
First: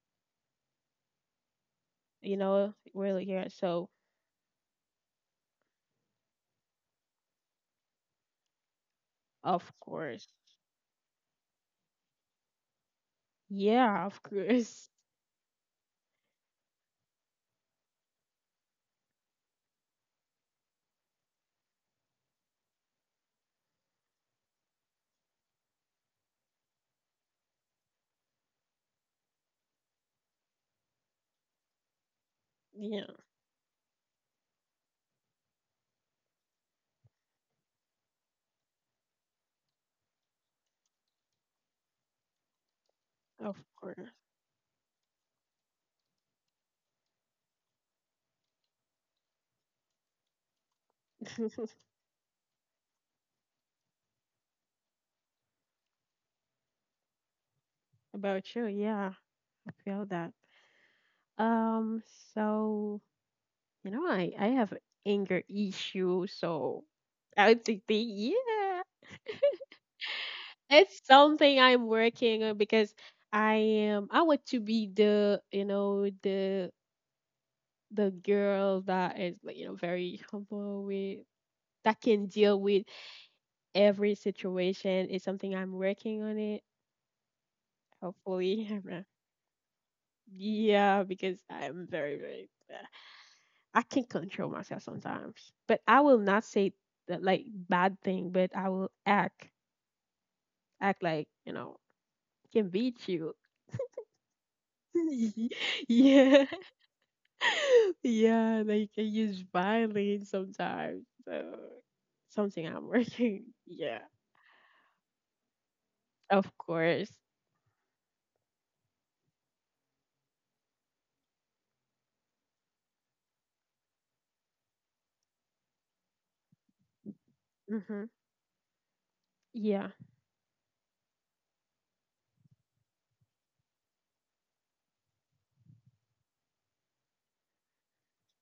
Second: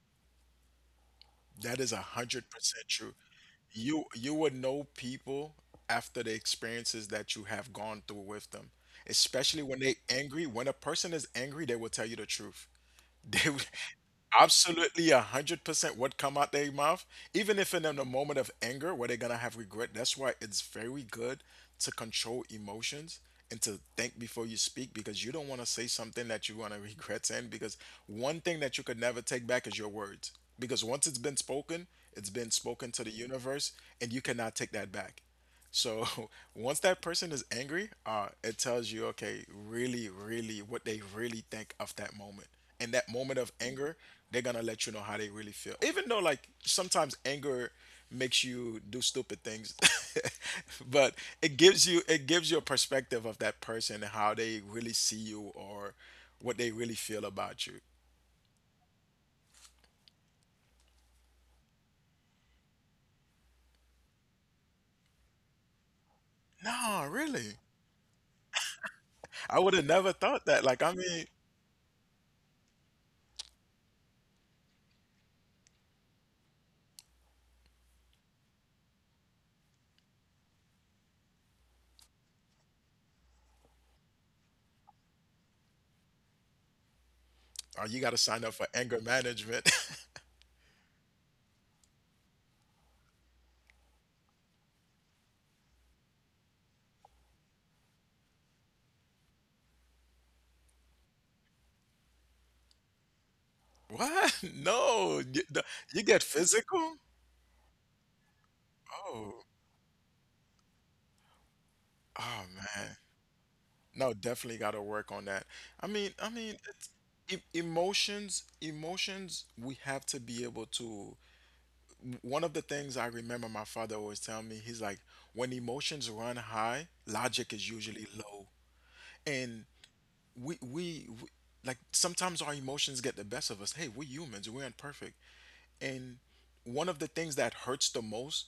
[SPEAKER 2] that is a
[SPEAKER 1] you
[SPEAKER 2] hundred
[SPEAKER 1] know
[SPEAKER 2] percent true.
[SPEAKER 1] really here. So
[SPEAKER 2] You— you would know people after the experiences that you have gone through with them. Especially
[SPEAKER 1] of
[SPEAKER 2] when they
[SPEAKER 1] course,
[SPEAKER 2] angry. When a person is angry, they will tell you the truth. [LAUGHS] They would-
[SPEAKER 1] yeah, of course,
[SPEAKER 2] absolutely, 100%. What come out their mouth, even if in a moment of anger, where they're gonna have regret. That's why it's very good to control emotions and to think before you speak, because you don't want to say something that you want to [LAUGHS] regret saying. Because one thing that you could never take back is your words. Because once it's been
[SPEAKER 1] [LAUGHS]
[SPEAKER 2] spoken to the
[SPEAKER 1] yeah,
[SPEAKER 2] universe, and you cannot take that back. So [LAUGHS] once that person is angry, it tells you, okay, really, really, what they really think of that moment. In that moment of
[SPEAKER 1] of
[SPEAKER 2] anger,
[SPEAKER 1] course.
[SPEAKER 2] they're gonna let you know how they really feel. Even though, like, sometimes anger makes you do stupid things, [LAUGHS] but it gives
[SPEAKER 1] [LAUGHS]
[SPEAKER 2] you— it gives you a perspective of that person and how they really see you, or what they really feel about you.
[SPEAKER 1] About you, yeah, I feel that. Um, so you know, I have anger issue, so
[SPEAKER 2] No,
[SPEAKER 1] I
[SPEAKER 2] really,
[SPEAKER 1] would think yeah,
[SPEAKER 2] I would have never thought that. Like, I
[SPEAKER 1] it's
[SPEAKER 2] mean,
[SPEAKER 1] something I'm working on because I am I want to be the you know the girl that is like you know very humble with that can deal with every situation. It's something I'm working on it.
[SPEAKER 2] oh, you got to sign up for
[SPEAKER 1] Hopefully, [LAUGHS]
[SPEAKER 2] anger management. [LAUGHS]
[SPEAKER 1] yeah, because I'm very very I can control myself sometimes, but I will not say that like bad thing, but I will act like you know can beat you.
[SPEAKER 2] What? [LAUGHS] No, you, the-
[SPEAKER 1] [LAUGHS]
[SPEAKER 2] you get
[SPEAKER 1] Yeah,
[SPEAKER 2] physical?
[SPEAKER 1] [LAUGHS] yeah, they can
[SPEAKER 2] Oh,
[SPEAKER 1] use violence sometimes. So
[SPEAKER 2] oh
[SPEAKER 1] something I'm
[SPEAKER 2] man.
[SPEAKER 1] working. [LAUGHS] Yeah,
[SPEAKER 2] No, definitely got to work on that. I mean,
[SPEAKER 1] of
[SPEAKER 2] it's,
[SPEAKER 1] course.
[SPEAKER 2] e- emotions, emotions, we have to be able to. One of the things I remember my father always telling me, he's like, when emotions run high, logic is usually
[SPEAKER 1] Hmm.
[SPEAKER 2] low. And
[SPEAKER 1] Yeah,
[SPEAKER 2] we like sometimes our emotions get the best of us. Hey, we're humans, we're imperfect. And one of the things that hurts the most,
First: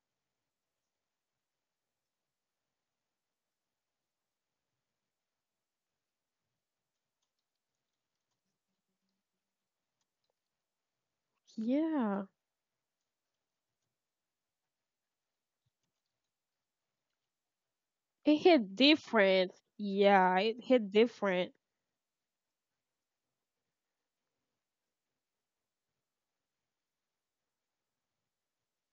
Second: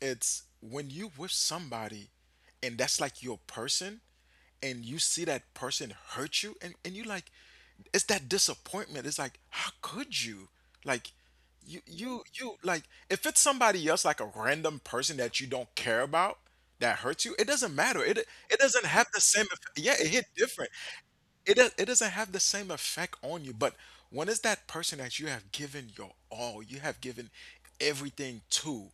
[SPEAKER 2] it's when you with somebody and that's like your person, and you see that person hurt you, and you like, it's that disappointment. It's like, how could you? Like, you you
[SPEAKER 1] yeah.
[SPEAKER 2] you like, if it's somebody else, like a random person that you don't care about, that hurts you, it doesn't matter. It—
[SPEAKER 1] It
[SPEAKER 2] it
[SPEAKER 1] hit
[SPEAKER 2] doesn't have the same
[SPEAKER 1] different.
[SPEAKER 2] effect. Yeah, it hit
[SPEAKER 1] Yeah, it
[SPEAKER 2] different.
[SPEAKER 1] hit different.
[SPEAKER 2] It does, it doesn't have the same effect on you, but when it's that person that you have given your all, you have given everything to,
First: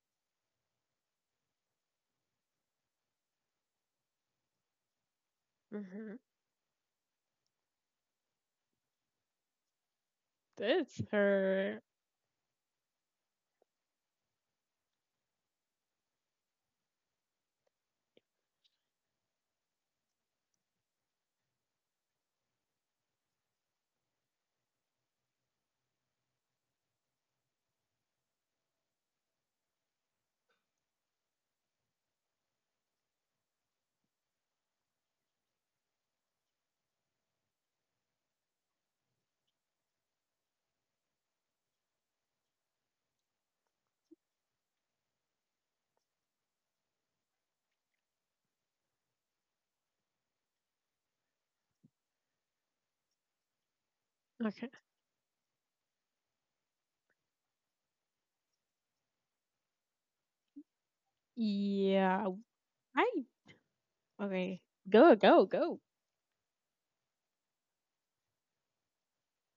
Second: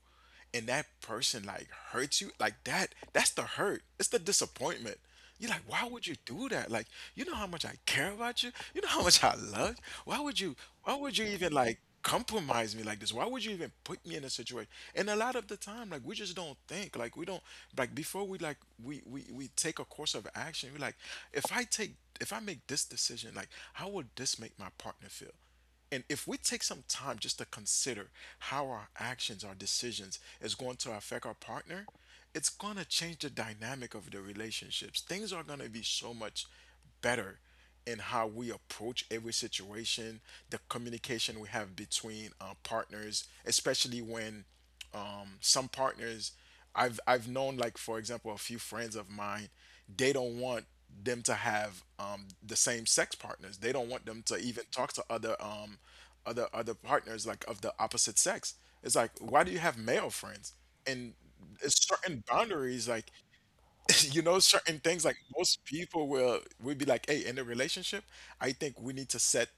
[SPEAKER 2] and that person like hurts you like that,'s the hurt, it's the disappointment. You're like, why would
[SPEAKER 1] Hmm.
[SPEAKER 2] you do that? Like, you know how much I care about you, you know how much I love you, why would you, why
[SPEAKER 1] That's
[SPEAKER 2] would you even like
[SPEAKER 1] her.
[SPEAKER 2] compromise me like this, why would you even put me in a situation? And a lot of the time, like, we just don't think, like, we don't, like before we like we take a course of action, we're like, if I take, if I make this decision, like, how would this make my partner feel? And if we take some time just to consider how our actions, our decisions is going to affect our partner, it's going to change the dynamic of the relationships. Things are going to be so much better in how we approach every situation, the communication we have between our partners, especially when some partners, I've known, like, for example, a few friends of mine, they don't want them to have the same sex partners, they don't want them to even
[SPEAKER 1] Okay.
[SPEAKER 2] talk to other other partners like of the opposite sex. It's like, why do you have male friends? And it's certain
[SPEAKER 1] Yeah.
[SPEAKER 2] boundaries, like,
[SPEAKER 1] I
[SPEAKER 2] [LAUGHS] you know,
[SPEAKER 1] okay.
[SPEAKER 2] certain things,
[SPEAKER 1] Go
[SPEAKER 2] like,
[SPEAKER 1] go
[SPEAKER 2] most
[SPEAKER 1] go.
[SPEAKER 2] people will would be like, hey, in a relationship, I think we need to set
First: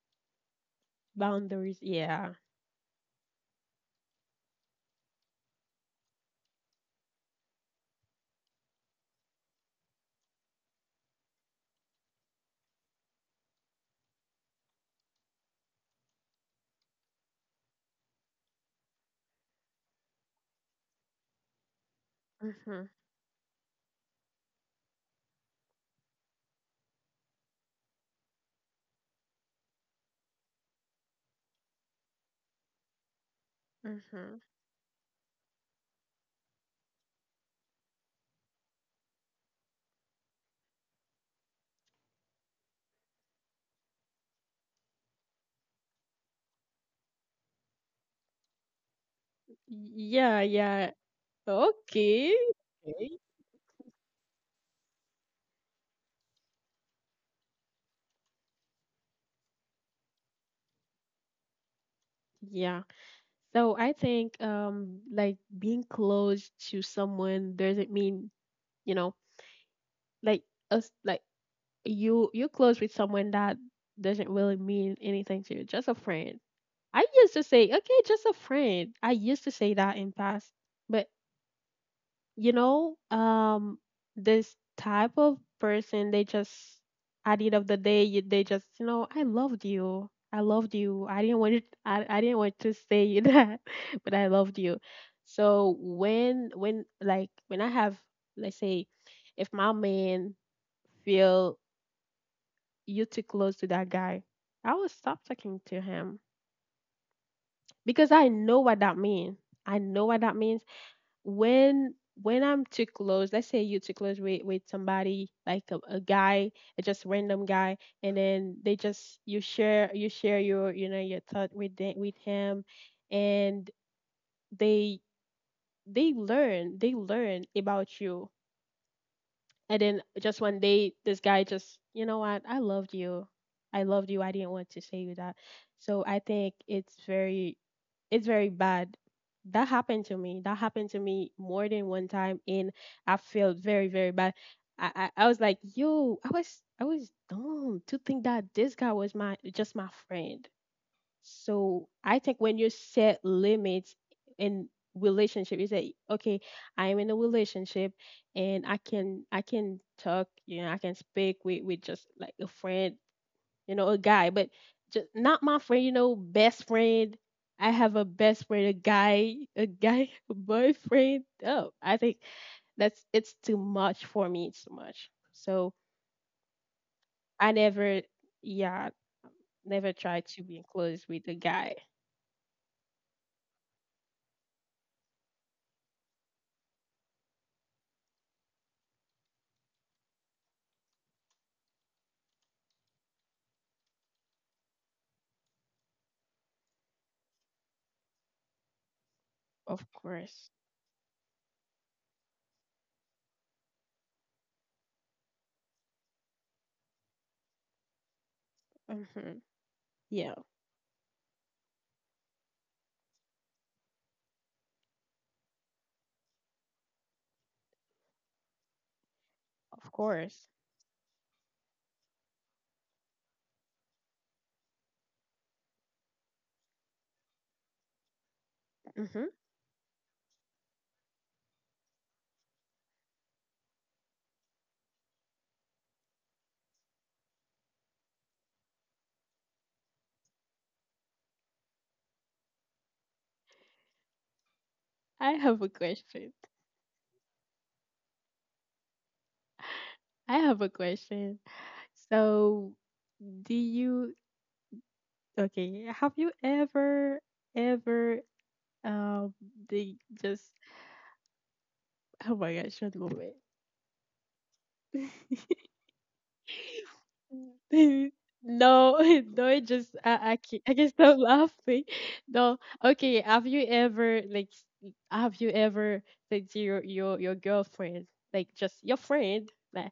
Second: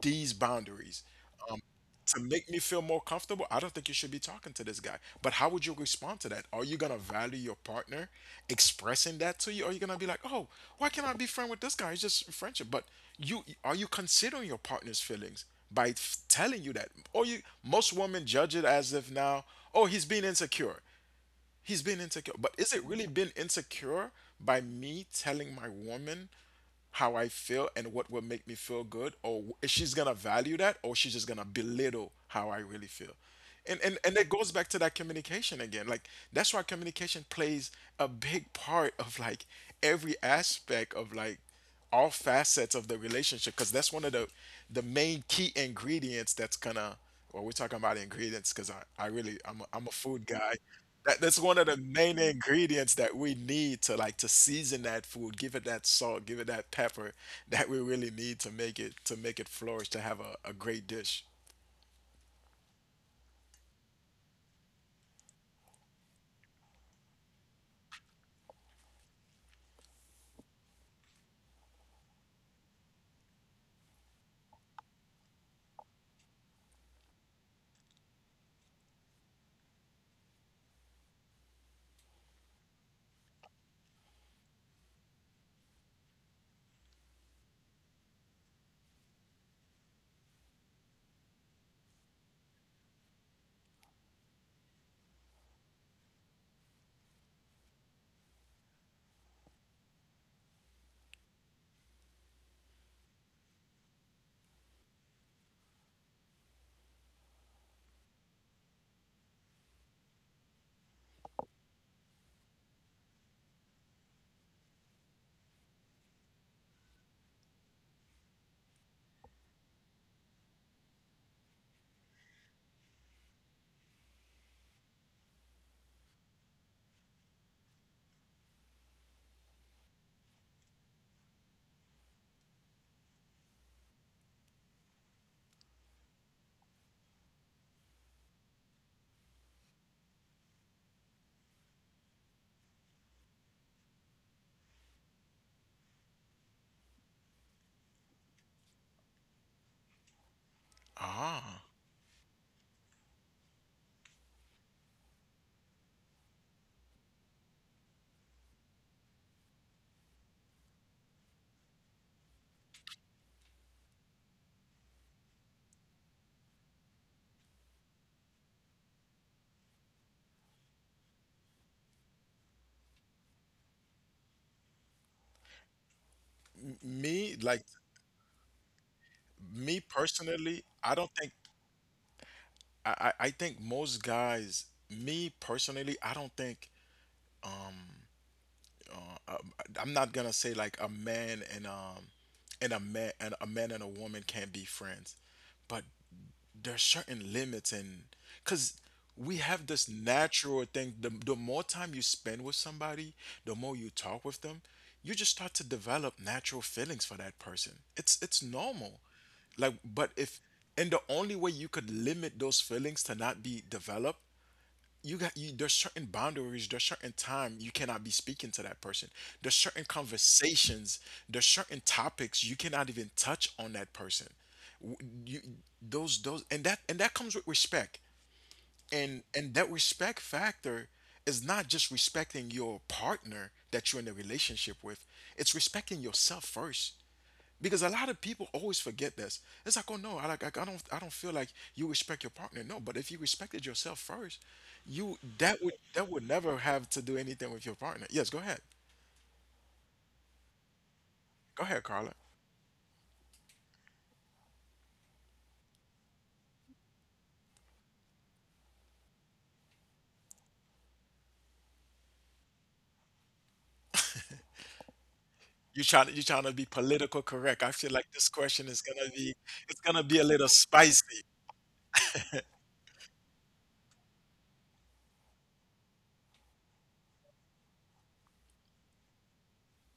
[SPEAKER 2] these boundaries
[SPEAKER 1] Boundaries.
[SPEAKER 2] to
[SPEAKER 1] Yeah.
[SPEAKER 2] make me feel more comfortable, I don't think you should be talking to this guy. But how would you respond to that? Are you gonna value your partner expressing that to you? Or are you gonna be like, oh, why can't I be friend with this guy? It's just friendship. But you, are you considering your partner's feelings by telling you that? Or you, most women judge it as if now, oh, he's being insecure. He's been insecure. But is
[SPEAKER 1] Mm-hmm.
[SPEAKER 2] it really been insecure by me telling my woman how I feel and what will make me feel good? Or is she's gonna value that, or she's just gonna belittle how I really feel? And it
[SPEAKER 1] Mm-hmm.
[SPEAKER 2] goes back to that communication again. Like, that's why communication plays a big part of, like, every aspect of, like, all facets of the relationship, because that's one of the main key ingredients that's gonna, well, we're talking about ingredients because I really, I'm a food
[SPEAKER 1] Yeah,
[SPEAKER 2] guy.
[SPEAKER 1] yeah.
[SPEAKER 2] That, that's one of the main
[SPEAKER 1] Okay.
[SPEAKER 2] ingredients that
[SPEAKER 1] Okay.
[SPEAKER 2] we need to, like, to season that food, give it that salt, give it that pepper that we really need to make it, to make it flourish to have a great dish.
[SPEAKER 1] Yeah. So I think like being close to someone doesn't mean, you know, like us like you you're close with someone that doesn't really mean anything to you, just a friend. I used to say, okay, just a friend. I used to say that in past, but you know, this type of person, they just, at the end of the day, they just, you know, I loved you. I loved you. I didn't want it, I didn't want to say you [LAUGHS] that, but I loved you. So like, when I have, let's say, if my man feel you too close to that guy, I will stop talking to him because I know what that means. I know what that means when when I'm too close. Let's say you're too close with somebody like a guy, a just random guy, and then they just you share your your thought with with him, and they they learn they learn about you, and then just one day this guy just, you know what, I loved you, I loved you, I didn't want to say you that. So I think it's very bad. That happened to me. That happened to me more than one time, and I felt very, very bad. I, I was like, yo, I was dumb to think that this guy was just my friend.
[SPEAKER 2] Ah.
[SPEAKER 1] So I think when you set limits in relationship, you say, okay, I am in a relationship, and I can talk, you know, I can speak with, just like a friend, you know, a guy, but just not my friend, you know, best friend. I have a best friend, a guy [LAUGHS] boyfriend. Oh, I think that's it's too much for me. It's too much. So
[SPEAKER 2] M- me
[SPEAKER 1] I
[SPEAKER 2] like
[SPEAKER 1] never, yeah,
[SPEAKER 2] Me
[SPEAKER 1] never tried to be
[SPEAKER 2] personally, I
[SPEAKER 1] close
[SPEAKER 2] don't
[SPEAKER 1] with
[SPEAKER 2] think,
[SPEAKER 1] a guy.
[SPEAKER 2] I think most guys, me personally, I don't think, um, I'm not gonna say like a man and a man and a woman can't be friends, but there's certain limits, and because we have
[SPEAKER 1] Of
[SPEAKER 2] this
[SPEAKER 1] course.
[SPEAKER 2] natural thing, the more time you spend with somebody, the more you talk with them, you just start to develop natural feelings for that person. It's normal.
[SPEAKER 1] Hmm.
[SPEAKER 2] Like, but
[SPEAKER 1] Yeah,
[SPEAKER 2] if, and the only way you could limit those feelings to not be developed, you got, you, there's certain boundaries, there's certain time you cannot be speaking to that person, there's certain
[SPEAKER 1] of course.
[SPEAKER 2] conversations, there's certain topics you cannot even touch on that person. W- you, those, and that, and that comes with respect. and
[SPEAKER 1] Hmm.
[SPEAKER 2] and that respect factor is not just respecting your partner that you're in a relationship with, it's respecting yourself first, because a lot of people always forget this. It's like, oh no, I like, I don't, I don't feel like you respect your partner. No, but if you respected yourself first, you,
[SPEAKER 1] I
[SPEAKER 2] that
[SPEAKER 1] have
[SPEAKER 2] would,
[SPEAKER 1] a
[SPEAKER 2] that would
[SPEAKER 1] question.
[SPEAKER 2] never have to do anything with your partner. Yes, go ahead.
[SPEAKER 1] I have a question.
[SPEAKER 2] Go ahead, Carla.
[SPEAKER 1] So, do you, okay, have you ever, ever Um, they just oh my gosh, one moment.
[SPEAKER 2] You trying to, you trying to be political correct.
[SPEAKER 1] [LAUGHS]
[SPEAKER 2] I feel like
[SPEAKER 1] No,
[SPEAKER 2] this
[SPEAKER 1] [LAUGHS]
[SPEAKER 2] question is
[SPEAKER 1] no,
[SPEAKER 2] gonna be,
[SPEAKER 1] it
[SPEAKER 2] it's
[SPEAKER 1] just
[SPEAKER 2] gonna be a
[SPEAKER 1] I
[SPEAKER 2] little
[SPEAKER 1] can't, I can stop
[SPEAKER 2] spicy.
[SPEAKER 1] laughing. [LAUGHS] No, okay. Have you ever like have you ever said to your your girlfriend, like just your friend, like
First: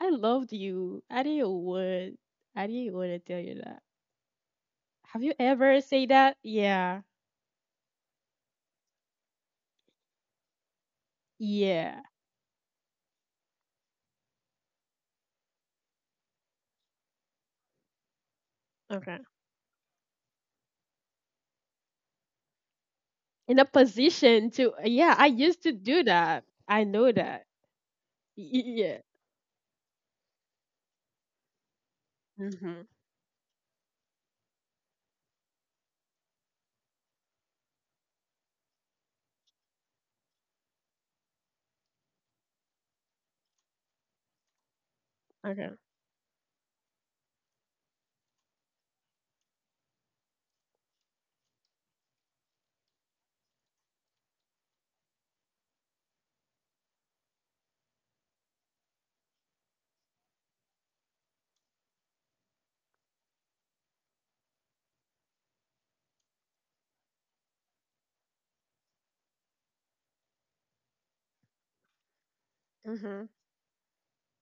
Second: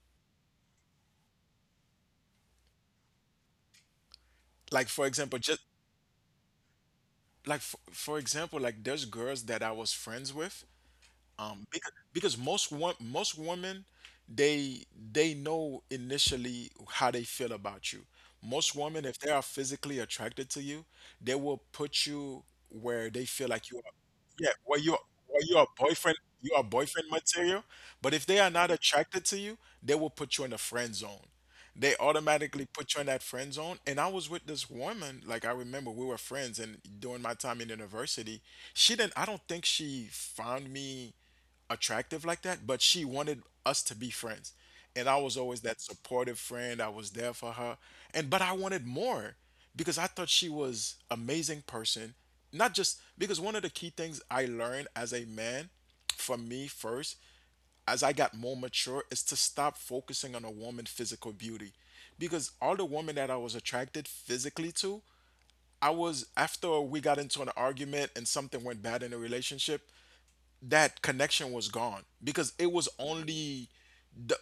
[SPEAKER 1] I loved you. I didn't want to tell you that.
[SPEAKER 2] Like, for
[SPEAKER 1] Have you
[SPEAKER 2] example, just,
[SPEAKER 1] ever say that? Yeah,
[SPEAKER 2] like, for example, like, there's girls that I was friends with,
[SPEAKER 1] yeah.
[SPEAKER 2] because most most women, they they know initially how they feel about you. Most women, if
[SPEAKER 1] Okay.
[SPEAKER 2] they are physically attracted to you, they will put you where they feel
[SPEAKER 1] In a
[SPEAKER 2] like you are,
[SPEAKER 1] position
[SPEAKER 2] yeah,
[SPEAKER 1] to, yeah, I
[SPEAKER 2] where you
[SPEAKER 1] used
[SPEAKER 2] are
[SPEAKER 1] to do
[SPEAKER 2] boyfriend,
[SPEAKER 1] that.
[SPEAKER 2] you are
[SPEAKER 1] I
[SPEAKER 2] boyfriend
[SPEAKER 1] know that.
[SPEAKER 2] material. But if they are not
[SPEAKER 1] Yeah.
[SPEAKER 2] attracted to you, they will put you in a friend zone, they automatically
[SPEAKER 1] Mhm.
[SPEAKER 2] put you in that friend zone. And I was with this woman, like, I remember we were friends, and during my time in university, she didn't. I don't think she found me attractive like that, but she wanted us to be friends. And I was always
[SPEAKER 1] Okay.
[SPEAKER 2] that supportive friend. I was there for her. And but I wanted more because I thought she was amazing person. Not just because, one of the key things I learned as a man, for me first, as I got more mature, is to stop focusing on a woman's physical beauty. Because all the women that I was attracted physically to, I was, after we got into an argument and something went bad in a relationship, that connection was gone because it was
[SPEAKER 1] Mhm.
[SPEAKER 2] only the,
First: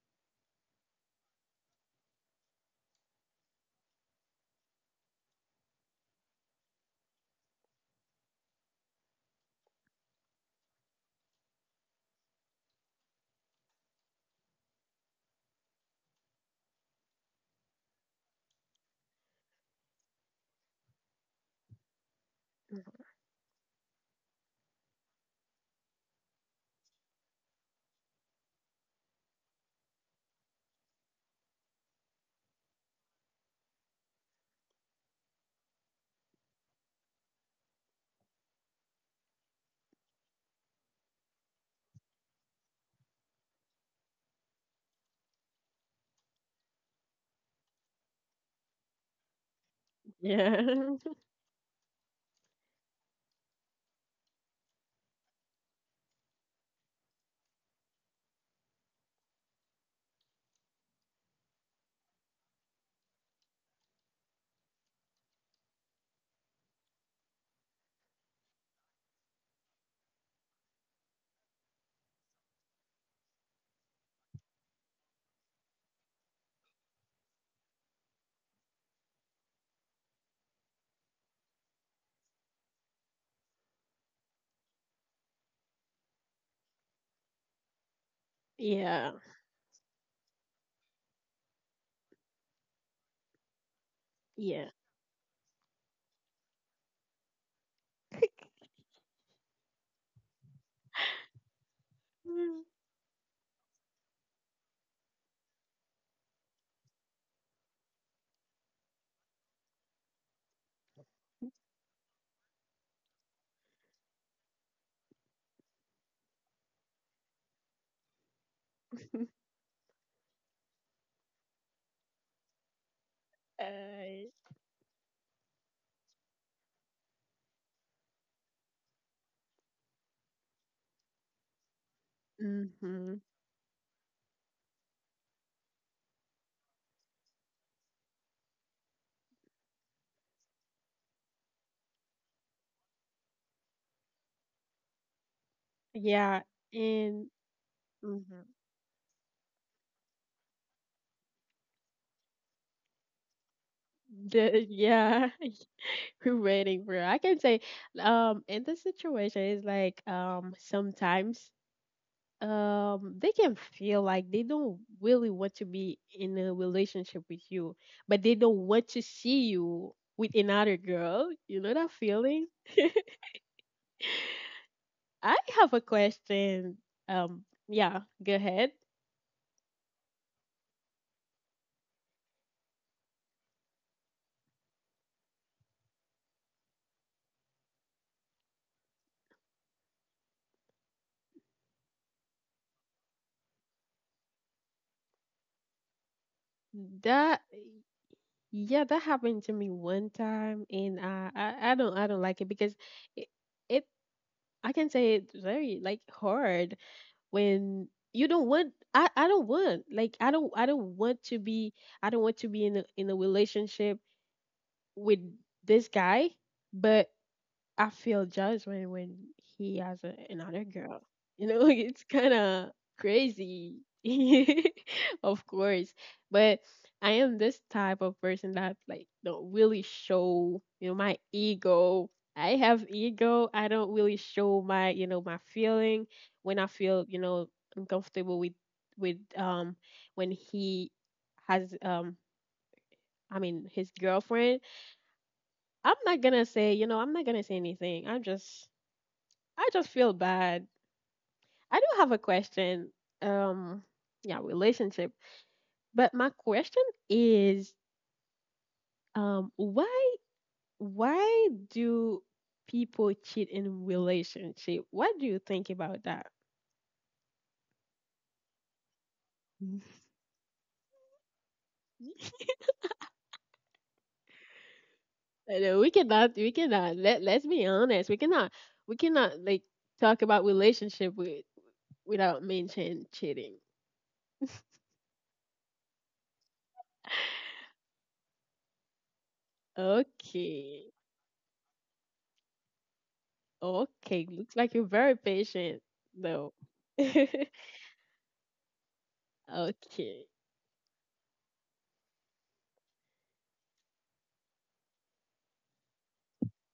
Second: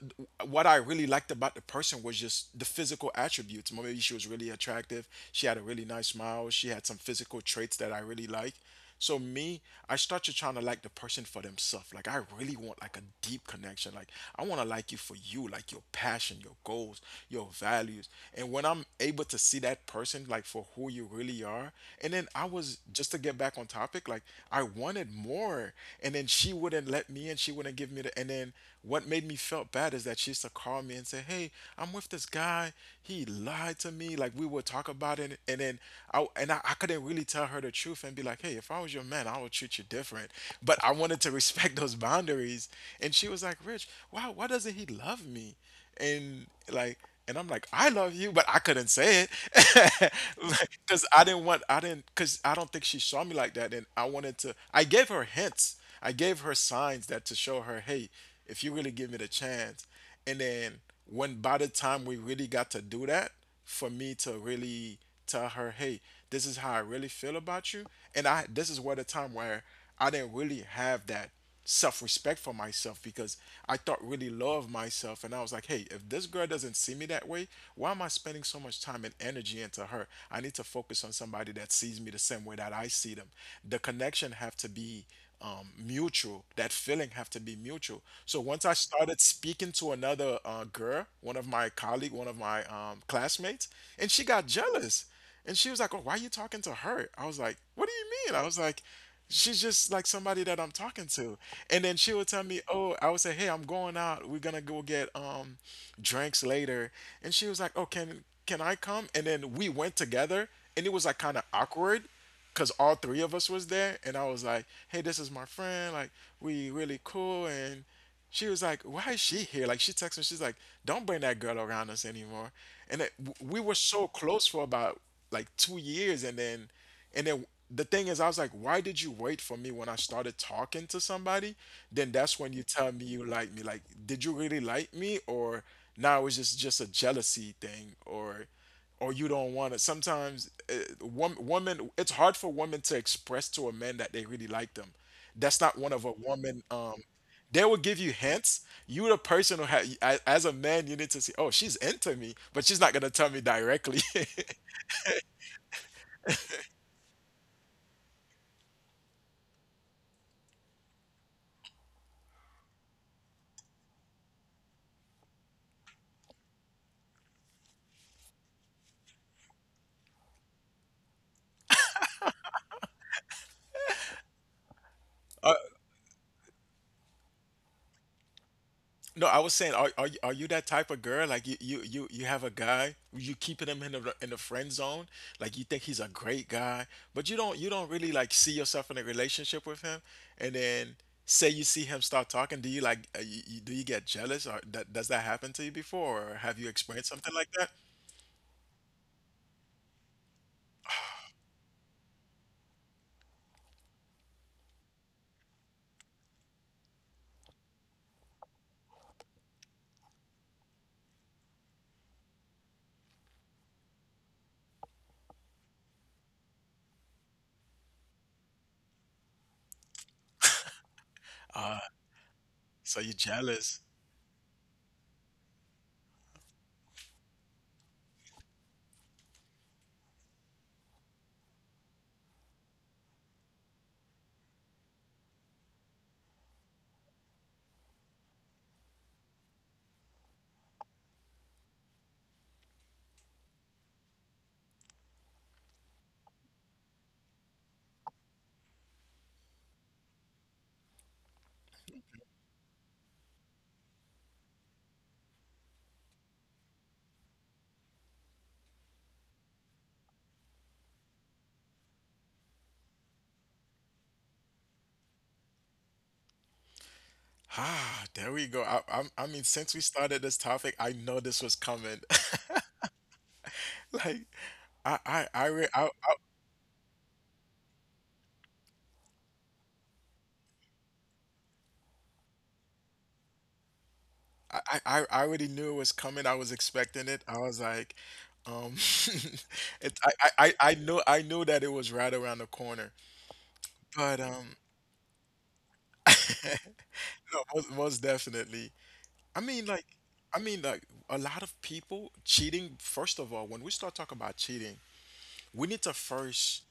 [SPEAKER 2] what I really liked about the person was just the physical attributes. Maybe she was really attractive. She had a really nice smile. She had some physical traits that I really like. So me, I started trying to like the person for themselves. Like, I really want like a deep connection. Like, I want to like you for you, like your passion, your goals, your values. And when I'm able to see that person like for who you really VR. And then I was, just to get back on topic, like, I wanted more. And then she wouldn't let me, and she wouldn't give me the, and then what made me felt bad is that she used to call me and say, "Hey, I'm with this guy. He lied to me." Like, we would talk about it. And then I couldn't really tell her the truth and be like, "Hey, if I was your man, I would treat you different." But I wanted to [LAUGHS] respect those boundaries. And she was like, "Rich, why doesn't he love me?" And like, and I'm like, I love you, but I couldn't say it. [LAUGHS] Like,
[SPEAKER 1] Yeah.
[SPEAKER 2] cause
[SPEAKER 1] [LAUGHS]
[SPEAKER 2] I didn't want, I didn't, cause I don't think she saw me like that. And I wanted to, I gave her hints. I gave her signs, that to show her, hey, if you really give me the chance. And then when, by the time we really got to do that, for me to really tell her, hey, this is how I really feel about you. And I, this is where the time where I didn't really have that self respect for myself, because I thought really low of myself. And I was like, hey, if this girl doesn't see me that way, why am I spending so much time and energy into her? I need to focus on somebody that sees me the same way that I see them. The connection have to be mutual. That feeling have to be mutual. So once I
[SPEAKER 1] Yeah.
[SPEAKER 2] started speaking to another girl, one of my colleague, one of my classmates, and she got
[SPEAKER 1] Yeah.
[SPEAKER 2] jealous. And she was like, "Oh, why are you talking to her?" I was like, "What do you mean?" I was like, "She's just like somebody that I'm talking to." And then she would tell
[SPEAKER 1] Mm.
[SPEAKER 2] me, "Oh," I would say, "Hey, I'm going out. We're going to go get drinks later." And she was like, "Oh, can I come?" And then we went together, and it was like kind of awkward because all three of us was there, and I was like, hey, this is my friend, like, we really cool. And she was like, why is she
[SPEAKER 1] [LAUGHS]
[SPEAKER 2] here? Like, she texted me, she's like, don't bring that girl around us anymore. And it, we were so
[SPEAKER 1] uh,
[SPEAKER 2] close for about like 2 years. And then, and then the thing is, I was like, why did you wait for me, when I started talking to somebody, then that's when you tell me
[SPEAKER 1] mhm.
[SPEAKER 2] you like me? Like, did you really like me, or now it's just a jealousy thing, or you don't want it. Sometimes woman, it's hard for women to express to a man that they really like them. That's not one of a
[SPEAKER 1] Yeah.
[SPEAKER 2] woman.
[SPEAKER 1] And
[SPEAKER 2] They will give you
[SPEAKER 1] mhm.
[SPEAKER 2] hints. You the person who, as a man, you need to see. Oh, she's into me, but she's not gonna tell me directly.
[SPEAKER 1] Yeah. [LAUGHS] We're waiting for. I can say, in the situation is like, sometimes, they can feel like they don't really want to be in a relationship with you, but they don't want to see you with another girl. You know that feeling? I
[SPEAKER 2] [LAUGHS]
[SPEAKER 1] have a question. Yeah, go ahead.
[SPEAKER 2] No, I was saying, are, are you that type of girl? Like, you you have a guy, you keeping him in the, in the friend zone. Like you think he's a great guy, but you don't really like see yourself in a relationship with him. And then say you see him start talking, do you like do you get jealous or that, does that happen to you before or have you experienced something
[SPEAKER 1] That,
[SPEAKER 2] like that?
[SPEAKER 1] yeah, that happened to me one time, and I don't I don't like it because it, it I can say it's very like hard when you don't want I don't want, like, I don't want to be I don't want to be in a relationship with this guy, but I feel jealous when he has a, another girl. You know, [LAUGHS]
[SPEAKER 2] Uh,
[SPEAKER 1] it's kind of
[SPEAKER 2] so you're
[SPEAKER 1] crazy.
[SPEAKER 2] jealous.
[SPEAKER 1] [LAUGHS] Of course, but I am this type of person that like don't really show, you know, my ego. I have ego. I don't really show my, you know, my feeling when I feel, you know, uncomfortable with with um when he has I mean his girlfriend. I'm not gonna say, you know, I'm not gonna say anything. I'm just I just feel bad. I do have a question. Um, yeah, relationship. But my question is, um, why why do people cheat in relationship? What do you think about that? [LAUGHS]
[SPEAKER 2] Ah, there we go. I mean, since we started this topic, I know this was coming. [LAUGHS] Like, I,
[SPEAKER 1] I
[SPEAKER 2] re
[SPEAKER 1] know, we cannot, let's be honest. We cannot like talk about relationship with, without mention cheating.
[SPEAKER 2] I already knew it was coming. I was expecting it. I was like, um, [LAUGHS] I I
[SPEAKER 1] Okay.
[SPEAKER 2] knew I knew that it was right around the corner. But
[SPEAKER 1] Okay. Looks like you're very patient though.
[SPEAKER 2] [LAUGHS]
[SPEAKER 1] [LAUGHS]
[SPEAKER 2] no, most definitely. I mean, like,
[SPEAKER 1] Okay.
[SPEAKER 2] I mean, like, a lot of people cheating. First of all, when we start talking about cheating, we need to first,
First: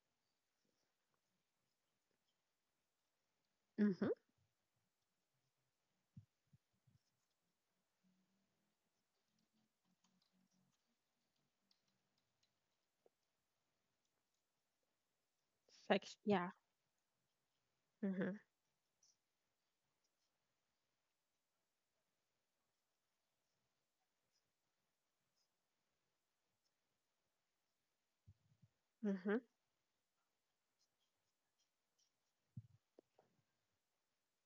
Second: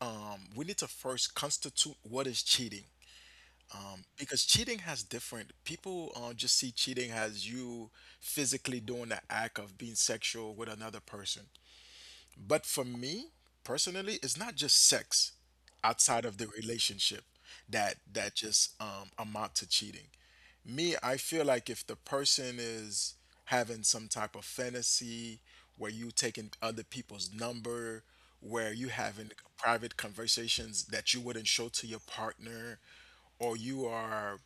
[SPEAKER 2] we need to first constitute what is cheating.
[SPEAKER 1] Mhm.
[SPEAKER 2] Because cheating has different people just see cheating as you physically doing the act of being sexual with another person. But for me personally, it's not just sex
[SPEAKER 1] Sex.
[SPEAKER 2] outside of the
[SPEAKER 1] Yeah.
[SPEAKER 2] relationship that that
[SPEAKER 1] Mhm.
[SPEAKER 2] just amount to cheating. Me, I feel like if the person is having some type of fantasy where you taking other people's number, where you having
[SPEAKER 1] Mhm.
[SPEAKER 2] private conversations that you wouldn't show to your partner, or you are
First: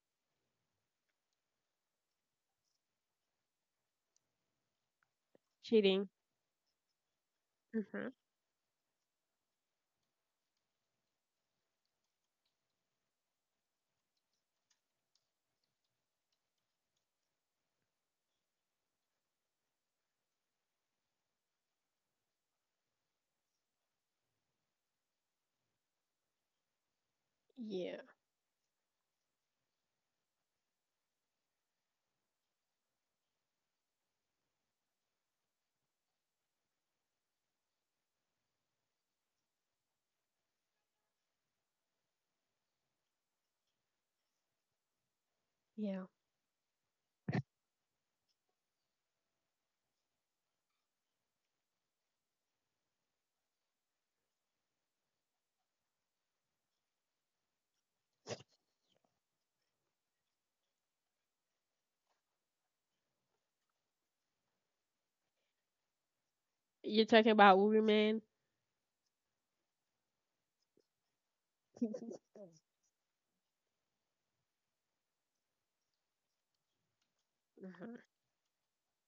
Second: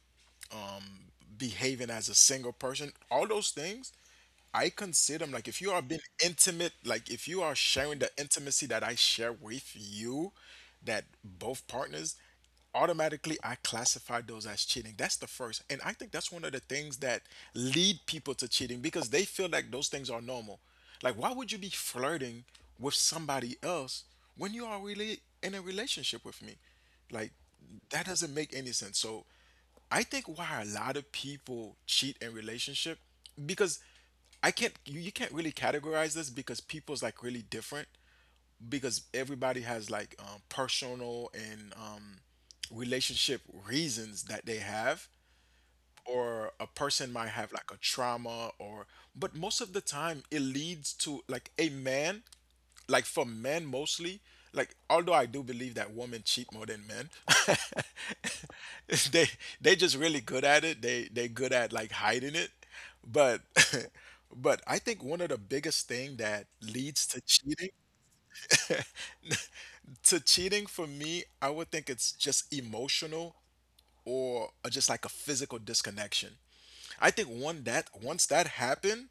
[SPEAKER 2] behaving as a single person, all those things, I consider them like if you are being
[SPEAKER 1] Cheating.
[SPEAKER 2] intimate, like if you are sharing the
[SPEAKER 1] Mhm.
[SPEAKER 2] intimacy that I share with you, that both partners, automatically I classify those as cheating. That's the first. And I think that's one of the things that lead people to cheating because they feel like those things are normal. Like, why would you be flirting with somebody else when you are really in a relationship with me? Like,
[SPEAKER 1] Yeah.
[SPEAKER 2] that doesn't make any sense. So, I think why a lot of people cheat in relationship because I can't you, you can't really categorize this because people's like really different because everybody has like personal and relationship reasons that they have
[SPEAKER 1] Yeah.
[SPEAKER 2] or a person might have like a trauma or but most of the time it leads to like a man, like for men mostly, like although I do believe that women cheat more than men. [LAUGHS] They just really good at it. They good at like hiding it. But [LAUGHS] but I think one of the biggest thing that leads
[SPEAKER 1] You're
[SPEAKER 2] to
[SPEAKER 1] talking about
[SPEAKER 2] cheating,
[SPEAKER 1] women.
[SPEAKER 2] [LAUGHS] to cheating for me, I would think it's just
[SPEAKER 1] [LAUGHS]
[SPEAKER 2] emotional, or just like a physical disconnection. I think one that
[SPEAKER 1] Mhm.
[SPEAKER 2] once that happened,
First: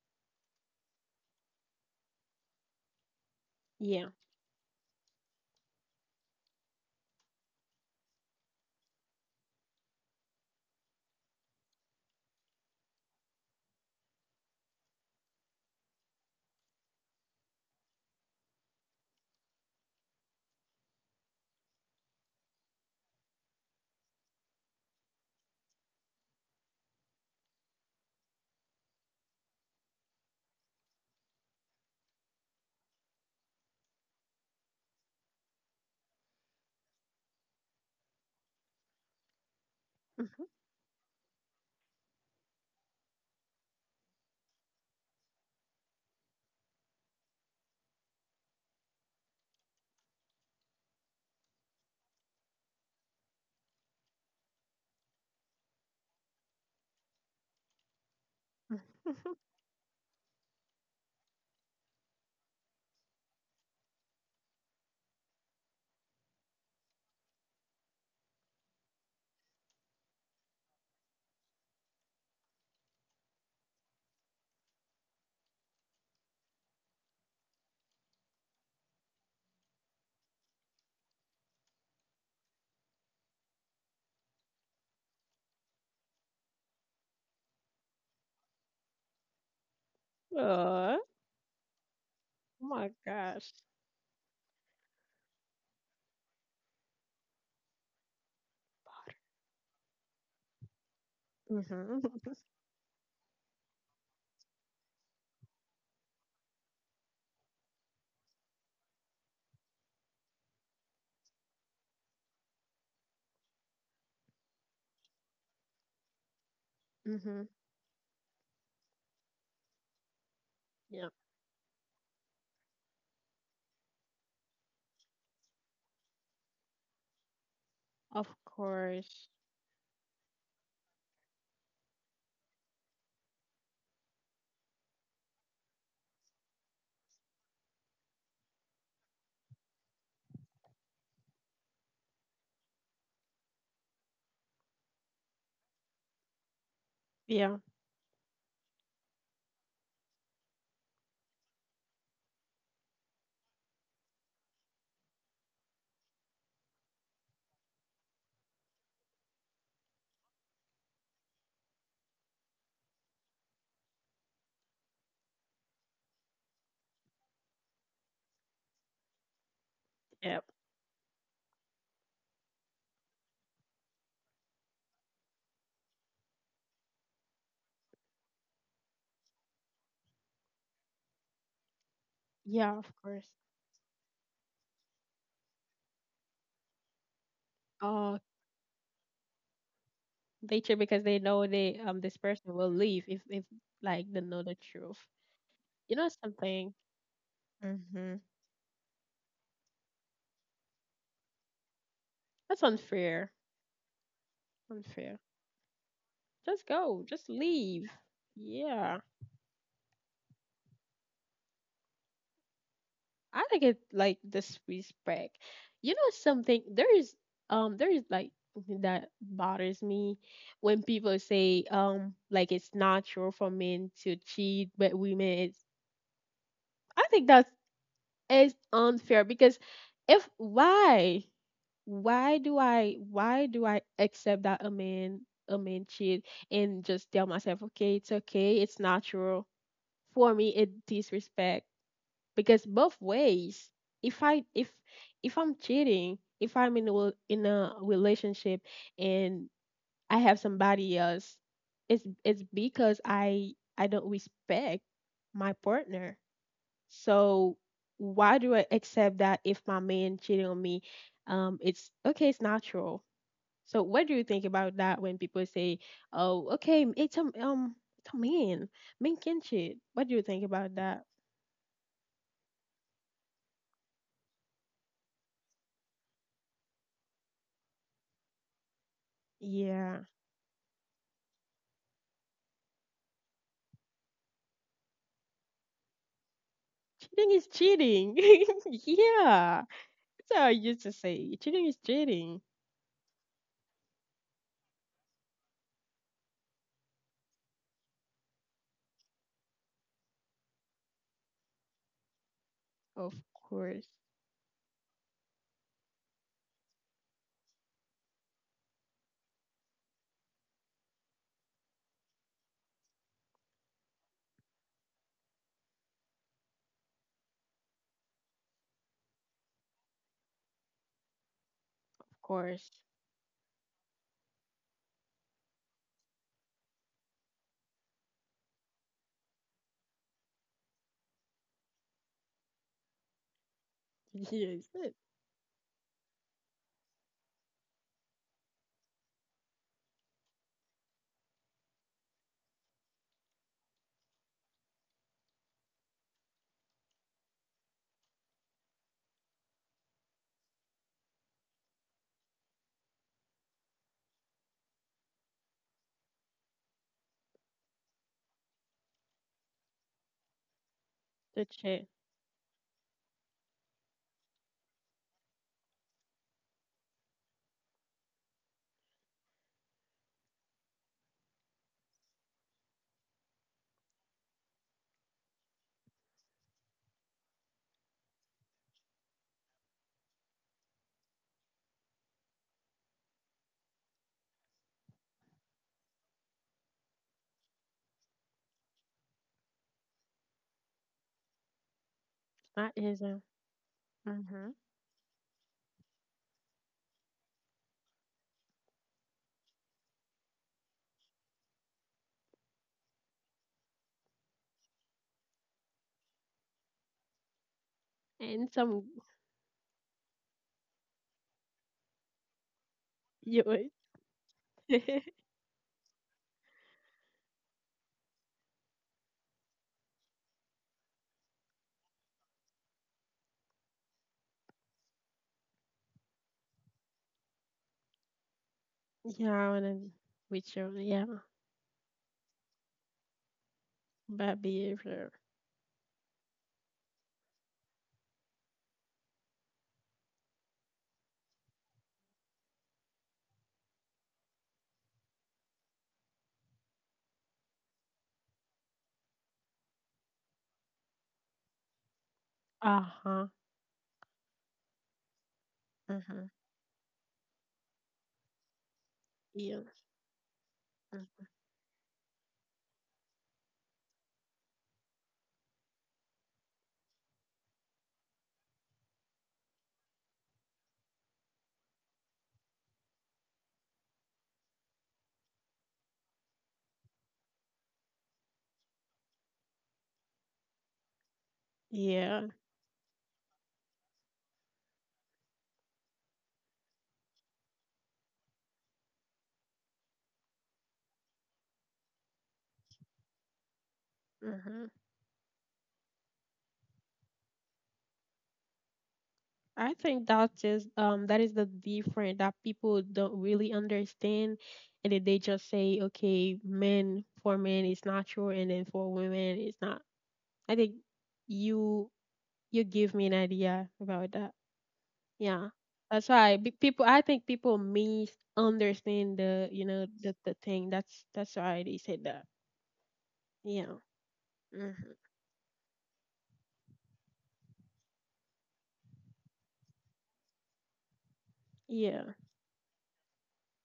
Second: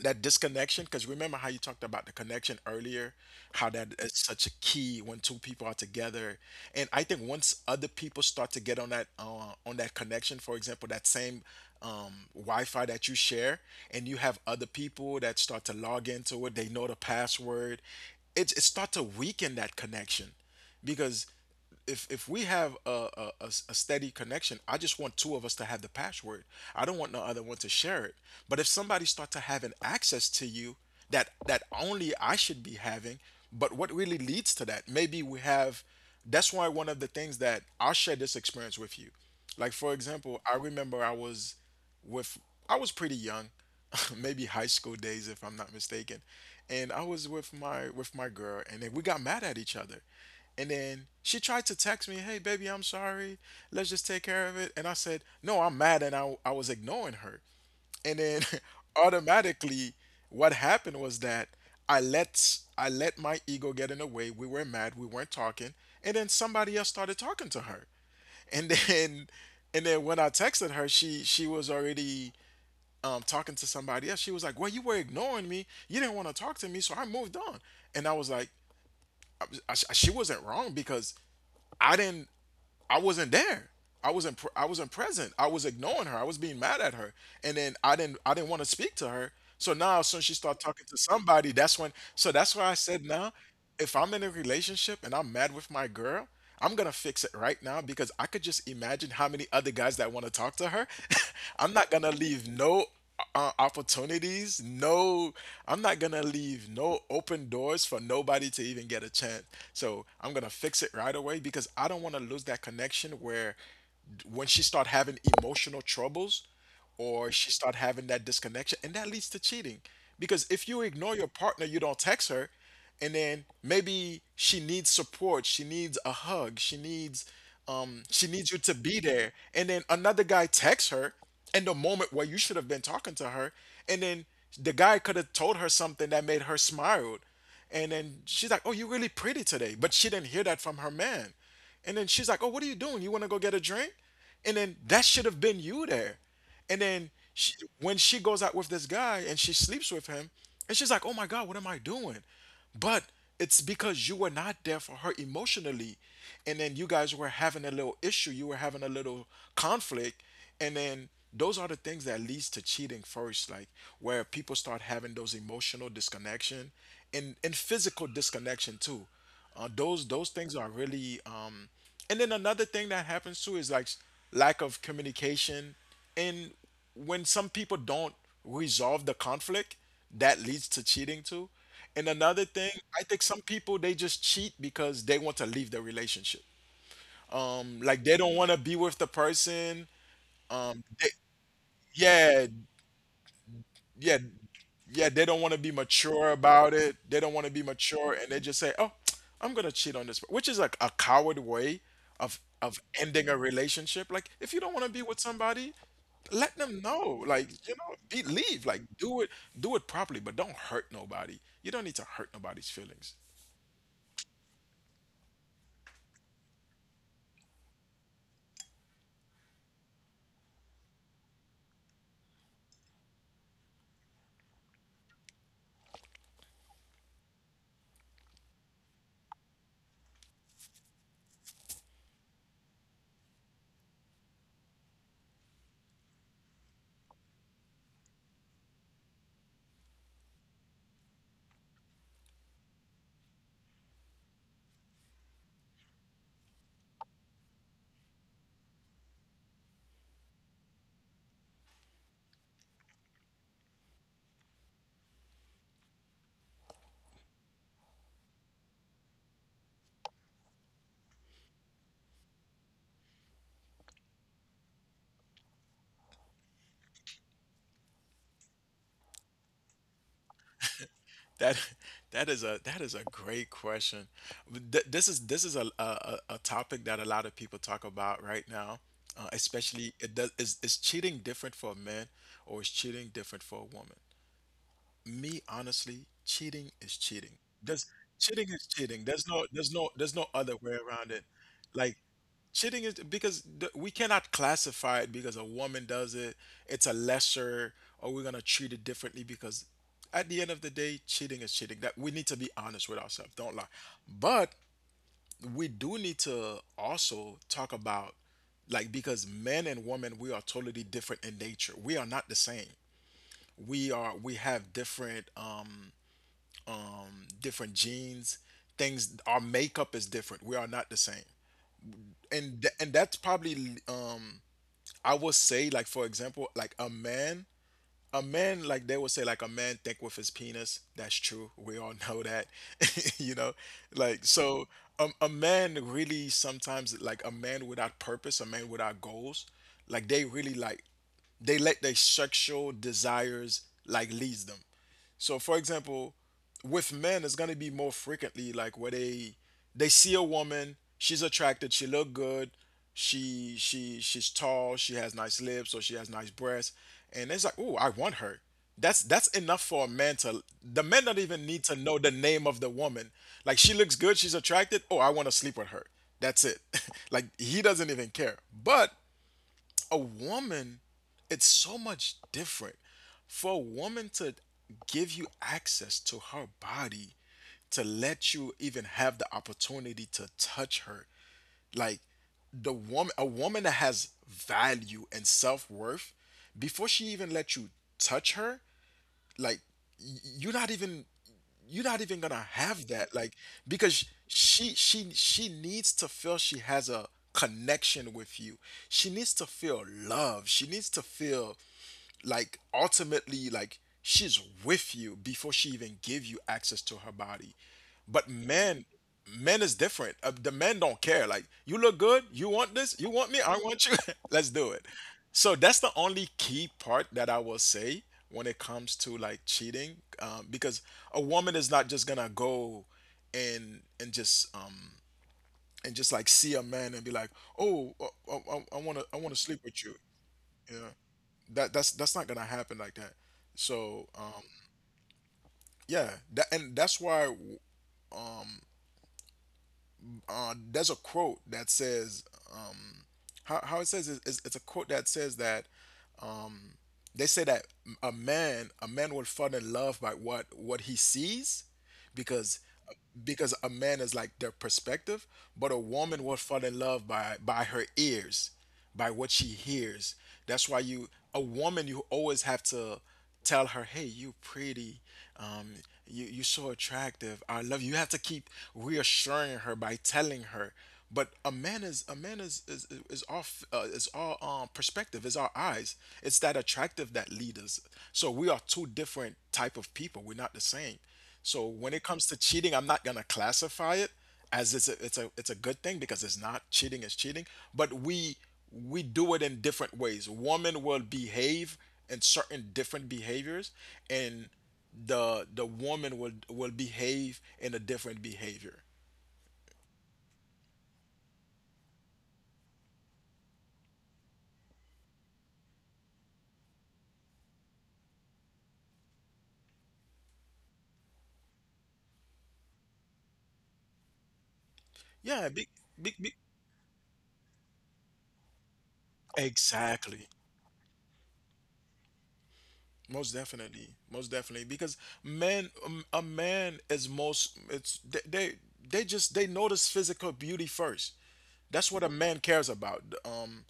[SPEAKER 2] that disconnection, because remember how you talked about the connection earlier, how that
[SPEAKER 1] Yeah.
[SPEAKER 2] is such a key when two people are together. And I think once other people start to get on that connection, for example, that same wi-fi that you share and you have other people that start to log into it, they know the password. It start to weaken that connection because if we have a steady connection, I just want two of us to have the password. I don't want no other one to share it. But if somebody starts to having access to you, that only I should be having. But what really leads to that, maybe we have, that's why one of the things that I'll share this experience with you. Like for example,
[SPEAKER 1] Mhm.
[SPEAKER 2] I remember I was with, I was pretty young, [LAUGHS] maybe high school days if I'm not mistaken. And I was with my girl, and then we got mad at each other. And then she tried to text me, "Hey, baby, I'm sorry. Let's just take care of it." And I said, "No, I'm mad." And I was ignoring her. And then [LAUGHS] automatically, what happened was that I let my ego get in the way. We were mad. We weren't talking. And then somebody else started talking to her. [LAUGHS] And then, and then when I texted her, she was already talking to somebody else. She was like, "Well, you were ignoring me. You didn't want to talk to me. So I moved on." And I was like, she wasn't wrong because I didn't I wasn't there. I wasn't present. I was ignoring her. I was being mad at her, and then I didn't want to speak to her. So now, as soon as she started talking to
[SPEAKER 1] Oh
[SPEAKER 2] somebody, that's when. So that's why I
[SPEAKER 1] my
[SPEAKER 2] said now,
[SPEAKER 1] gosh.
[SPEAKER 2] if I'm in a relationship and I'm mad with my girl, I'm gonna fix it right now because I could just imagine how many other guys that want to talk to her. [LAUGHS] I'm not
[SPEAKER 1] Mhm.
[SPEAKER 2] gonna leave no opportunities. No, I'm not gonna leave no open doors for nobody to even get a chance. So I'm gonna fix it right away because I don't want to lose that connection. Where when she start having emotional troubles, or
[SPEAKER 1] Mhm.
[SPEAKER 2] she start having that disconnection, and that leads to cheating. Because if you
[SPEAKER 1] Yeah.
[SPEAKER 2] ignore your partner, you don't text her, and then maybe she needs support, she needs a hug, she
[SPEAKER 1] Of
[SPEAKER 2] needs you to be
[SPEAKER 1] course.
[SPEAKER 2] there. And then another guy texts her in the moment where you should have been talking to her. And then the guy could have told her something that made her smile, and then she's like, "Oh, you're really pretty today." But she didn't hear that from her man. And then she's like, "Oh, what are you doing? You want to go get a drink?" And then that should have been you there. And then
[SPEAKER 1] Yeah.
[SPEAKER 2] when she goes out with this guy and she sleeps with him, and she's like, "Oh my God, what am I doing?" But it's because you were not there for her emotionally, and then you guys were having a little issue. You were having a little conflict, and then those are the things that leads to cheating first, like where people start having those emotional disconnection, and physical disconnection too. Those
[SPEAKER 1] Yep.
[SPEAKER 2] things are really and then another thing that happens too is like lack of communication. And when some people don't resolve the conflict, that leads to cheating too. And another thing,
[SPEAKER 1] Yeah. Of
[SPEAKER 2] I think
[SPEAKER 1] course.
[SPEAKER 2] some people they just cheat because they want to leave the relationship, like they
[SPEAKER 1] Oh,
[SPEAKER 2] don't want to be with the person.
[SPEAKER 1] they cheat
[SPEAKER 2] um
[SPEAKER 1] because
[SPEAKER 2] they,
[SPEAKER 1] they know they this
[SPEAKER 2] yeah,
[SPEAKER 1] person will leave if like
[SPEAKER 2] yeah,
[SPEAKER 1] they know the truth.
[SPEAKER 2] yeah, they don't want to be
[SPEAKER 1] You know
[SPEAKER 2] mature about
[SPEAKER 1] something.
[SPEAKER 2] it. They don't want to be mature,
[SPEAKER 1] Mhm.
[SPEAKER 2] and they just say, "Oh, I'm gonna cheat on this," which is like a coward way
[SPEAKER 1] That's
[SPEAKER 2] of ending
[SPEAKER 1] unfair.
[SPEAKER 2] a relationship. Like, if you don't want to be with
[SPEAKER 1] Unfair.
[SPEAKER 2] somebody, let
[SPEAKER 1] Just
[SPEAKER 2] them
[SPEAKER 1] go.
[SPEAKER 2] know.
[SPEAKER 1] Just
[SPEAKER 2] Like, you
[SPEAKER 1] leave.
[SPEAKER 2] know, leave. Like,
[SPEAKER 1] Yeah.
[SPEAKER 2] do it properly, but don't hurt nobody. You don't need to hurt nobody's feelings.
[SPEAKER 1] I like it like the Swiss bread. You know something? There is like something that bothers me when people say, like it's natural for men to cheat but women it's I think that's is unfair because if why why do I accept that a man cheat and just tell myself, okay, it's okay, it's natural, for me it disrespect, because both ways if i if I'm cheating, if I'm in a in a relationship and I have somebody else, it's because i don't respect my partner. So why do I accept that if my man cheating on me, it's okay, it's natural. So what do you think about that when people say, oh, okay, it's a man, men can cheat? What do you think about that?
[SPEAKER 2] That [LAUGHS] that is a great question. This is a a topic that a lot of people talk about right now. Especially,
[SPEAKER 1] Yeah.
[SPEAKER 2] it does is cheating different for a man or is cheating different for a woman? Me, honestly, cheating is cheating.
[SPEAKER 1] Cheating is cheating. [LAUGHS]
[SPEAKER 2] There's no
[SPEAKER 1] Yeah.
[SPEAKER 2] there's no
[SPEAKER 1] That's how I
[SPEAKER 2] other way
[SPEAKER 1] used to
[SPEAKER 2] around it.
[SPEAKER 1] say. Cheating is
[SPEAKER 2] Like,
[SPEAKER 1] cheating.
[SPEAKER 2] cheating is because we cannot classify it because a woman does it, it's a lesser, or we're gonna treat it differently because at the end of the day, cheating is cheating. That we need to be honest with
[SPEAKER 1] Of
[SPEAKER 2] ourselves, don't lie.
[SPEAKER 1] course.
[SPEAKER 2] But we do need to also talk about like because men and women, we are totally different in nature. We are not the same. We have different different genes, things. Our makeup is different. We are not the same.
[SPEAKER 1] Of
[SPEAKER 2] And
[SPEAKER 1] course.
[SPEAKER 2] and that's probably I would say, like for example, like a man, like they would say, like a man think with his penis. That's true. We all know that, [LAUGHS] you know. Like
[SPEAKER 1] [LAUGHS]
[SPEAKER 2] so,
[SPEAKER 1] Yes.
[SPEAKER 2] a man really sometimes like a man without purpose, a man without goals, like they really like they let their sexual desires like leads them. So, for example, with men, it's gonna be more frequently like where they see a woman, she's attracted, she look good, she's tall, she has nice lips or she has nice breasts, and it's like, "Oh, I want her." That's enough for a man to. The men don't even
[SPEAKER 1] That's
[SPEAKER 2] need to
[SPEAKER 1] it.
[SPEAKER 2] know the name of the woman. Like she looks good, she's attracted. Oh, I want to sleep with her. That's it. [LAUGHS] like he doesn't even care. But a woman, it's so much different for a woman to give you access to her body, to let you even have the opportunity to touch her. Like the woman, a woman that has value and self worth, before she even let you touch her, like y- you're not even you're not even gonna
[SPEAKER 1] It's not
[SPEAKER 2] have that,
[SPEAKER 1] a
[SPEAKER 2] like because
[SPEAKER 1] Mm-hmm.
[SPEAKER 2] she needs to feel she has a connection with you. She needs to feel love. She needs to feel like ultimately like she's with you before she even give you access to her body. But
[SPEAKER 1] And
[SPEAKER 2] men
[SPEAKER 1] some
[SPEAKER 2] men is different, the men don't care, like you look good, you want this, you want me, I
[SPEAKER 1] you [LAUGHS]
[SPEAKER 2] want you, [LAUGHS] let's do it. So that's the only key part that I will say when it comes to like cheating, because a woman is not just gonna go and just and just like see a man and be like, oh, I want to I want to
[SPEAKER 1] Yeah, I
[SPEAKER 2] sleep with
[SPEAKER 1] wanna
[SPEAKER 2] you.
[SPEAKER 1] with your
[SPEAKER 2] Yeah,
[SPEAKER 1] yeah,
[SPEAKER 2] that's that's not gonna happen like that. So
[SPEAKER 1] bad behavior.
[SPEAKER 2] yeah, that, and that's why there's a quote that says, um, how it says it's a quote that says that they say that a man will fall in love by what he sees, because
[SPEAKER 1] Uh-huh.
[SPEAKER 2] because a man is like their perspective, but a
[SPEAKER 1] Uh
[SPEAKER 2] woman will
[SPEAKER 1] huh.
[SPEAKER 2] fall in love by her ears, by what she
[SPEAKER 1] Yeah.
[SPEAKER 2] hears. That's why you
[SPEAKER 1] Mm,
[SPEAKER 2] a woman, you always have to tell her, "Hey, you pretty. Um, you so attractive. I love you." You have to keep reassuring her by telling her. But a man is all is all perspective. Is our eyes. It's that attractive that lead us. So we are two different type of people. We're not the same. So when it comes to
[SPEAKER 1] yeah.
[SPEAKER 2] cheating, I'm not gonna classify it as it's a good thing, because it's not, cheating is cheating. But we do it in different ways. Women will behave in certain different behaviors,
[SPEAKER 1] Uh
[SPEAKER 2] and
[SPEAKER 1] huh.
[SPEAKER 2] the woman will behave in a different behavior.
[SPEAKER 1] I think that is the difference that people don't really understand, and then they just say, okay, men, for men it's natural, and then for women it's not. I think you you give me an idea about that.
[SPEAKER 2] Yeah,
[SPEAKER 1] Yeah, that's
[SPEAKER 2] be,
[SPEAKER 1] why people. I think people misunderstand the, you know,
[SPEAKER 2] exactly.
[SPEAKER 1] the thing. That's why they said that. Yeah.
[SPEAKER 2] Most definitely,
[SPEAKER 1] Hmm.
[SPEAKER 2] because men, a man is most. It's they just they notice physical beauty first. That's what
[SPEAKER 1] Yeah.
[SPEAKER 2] a man cares about. Um,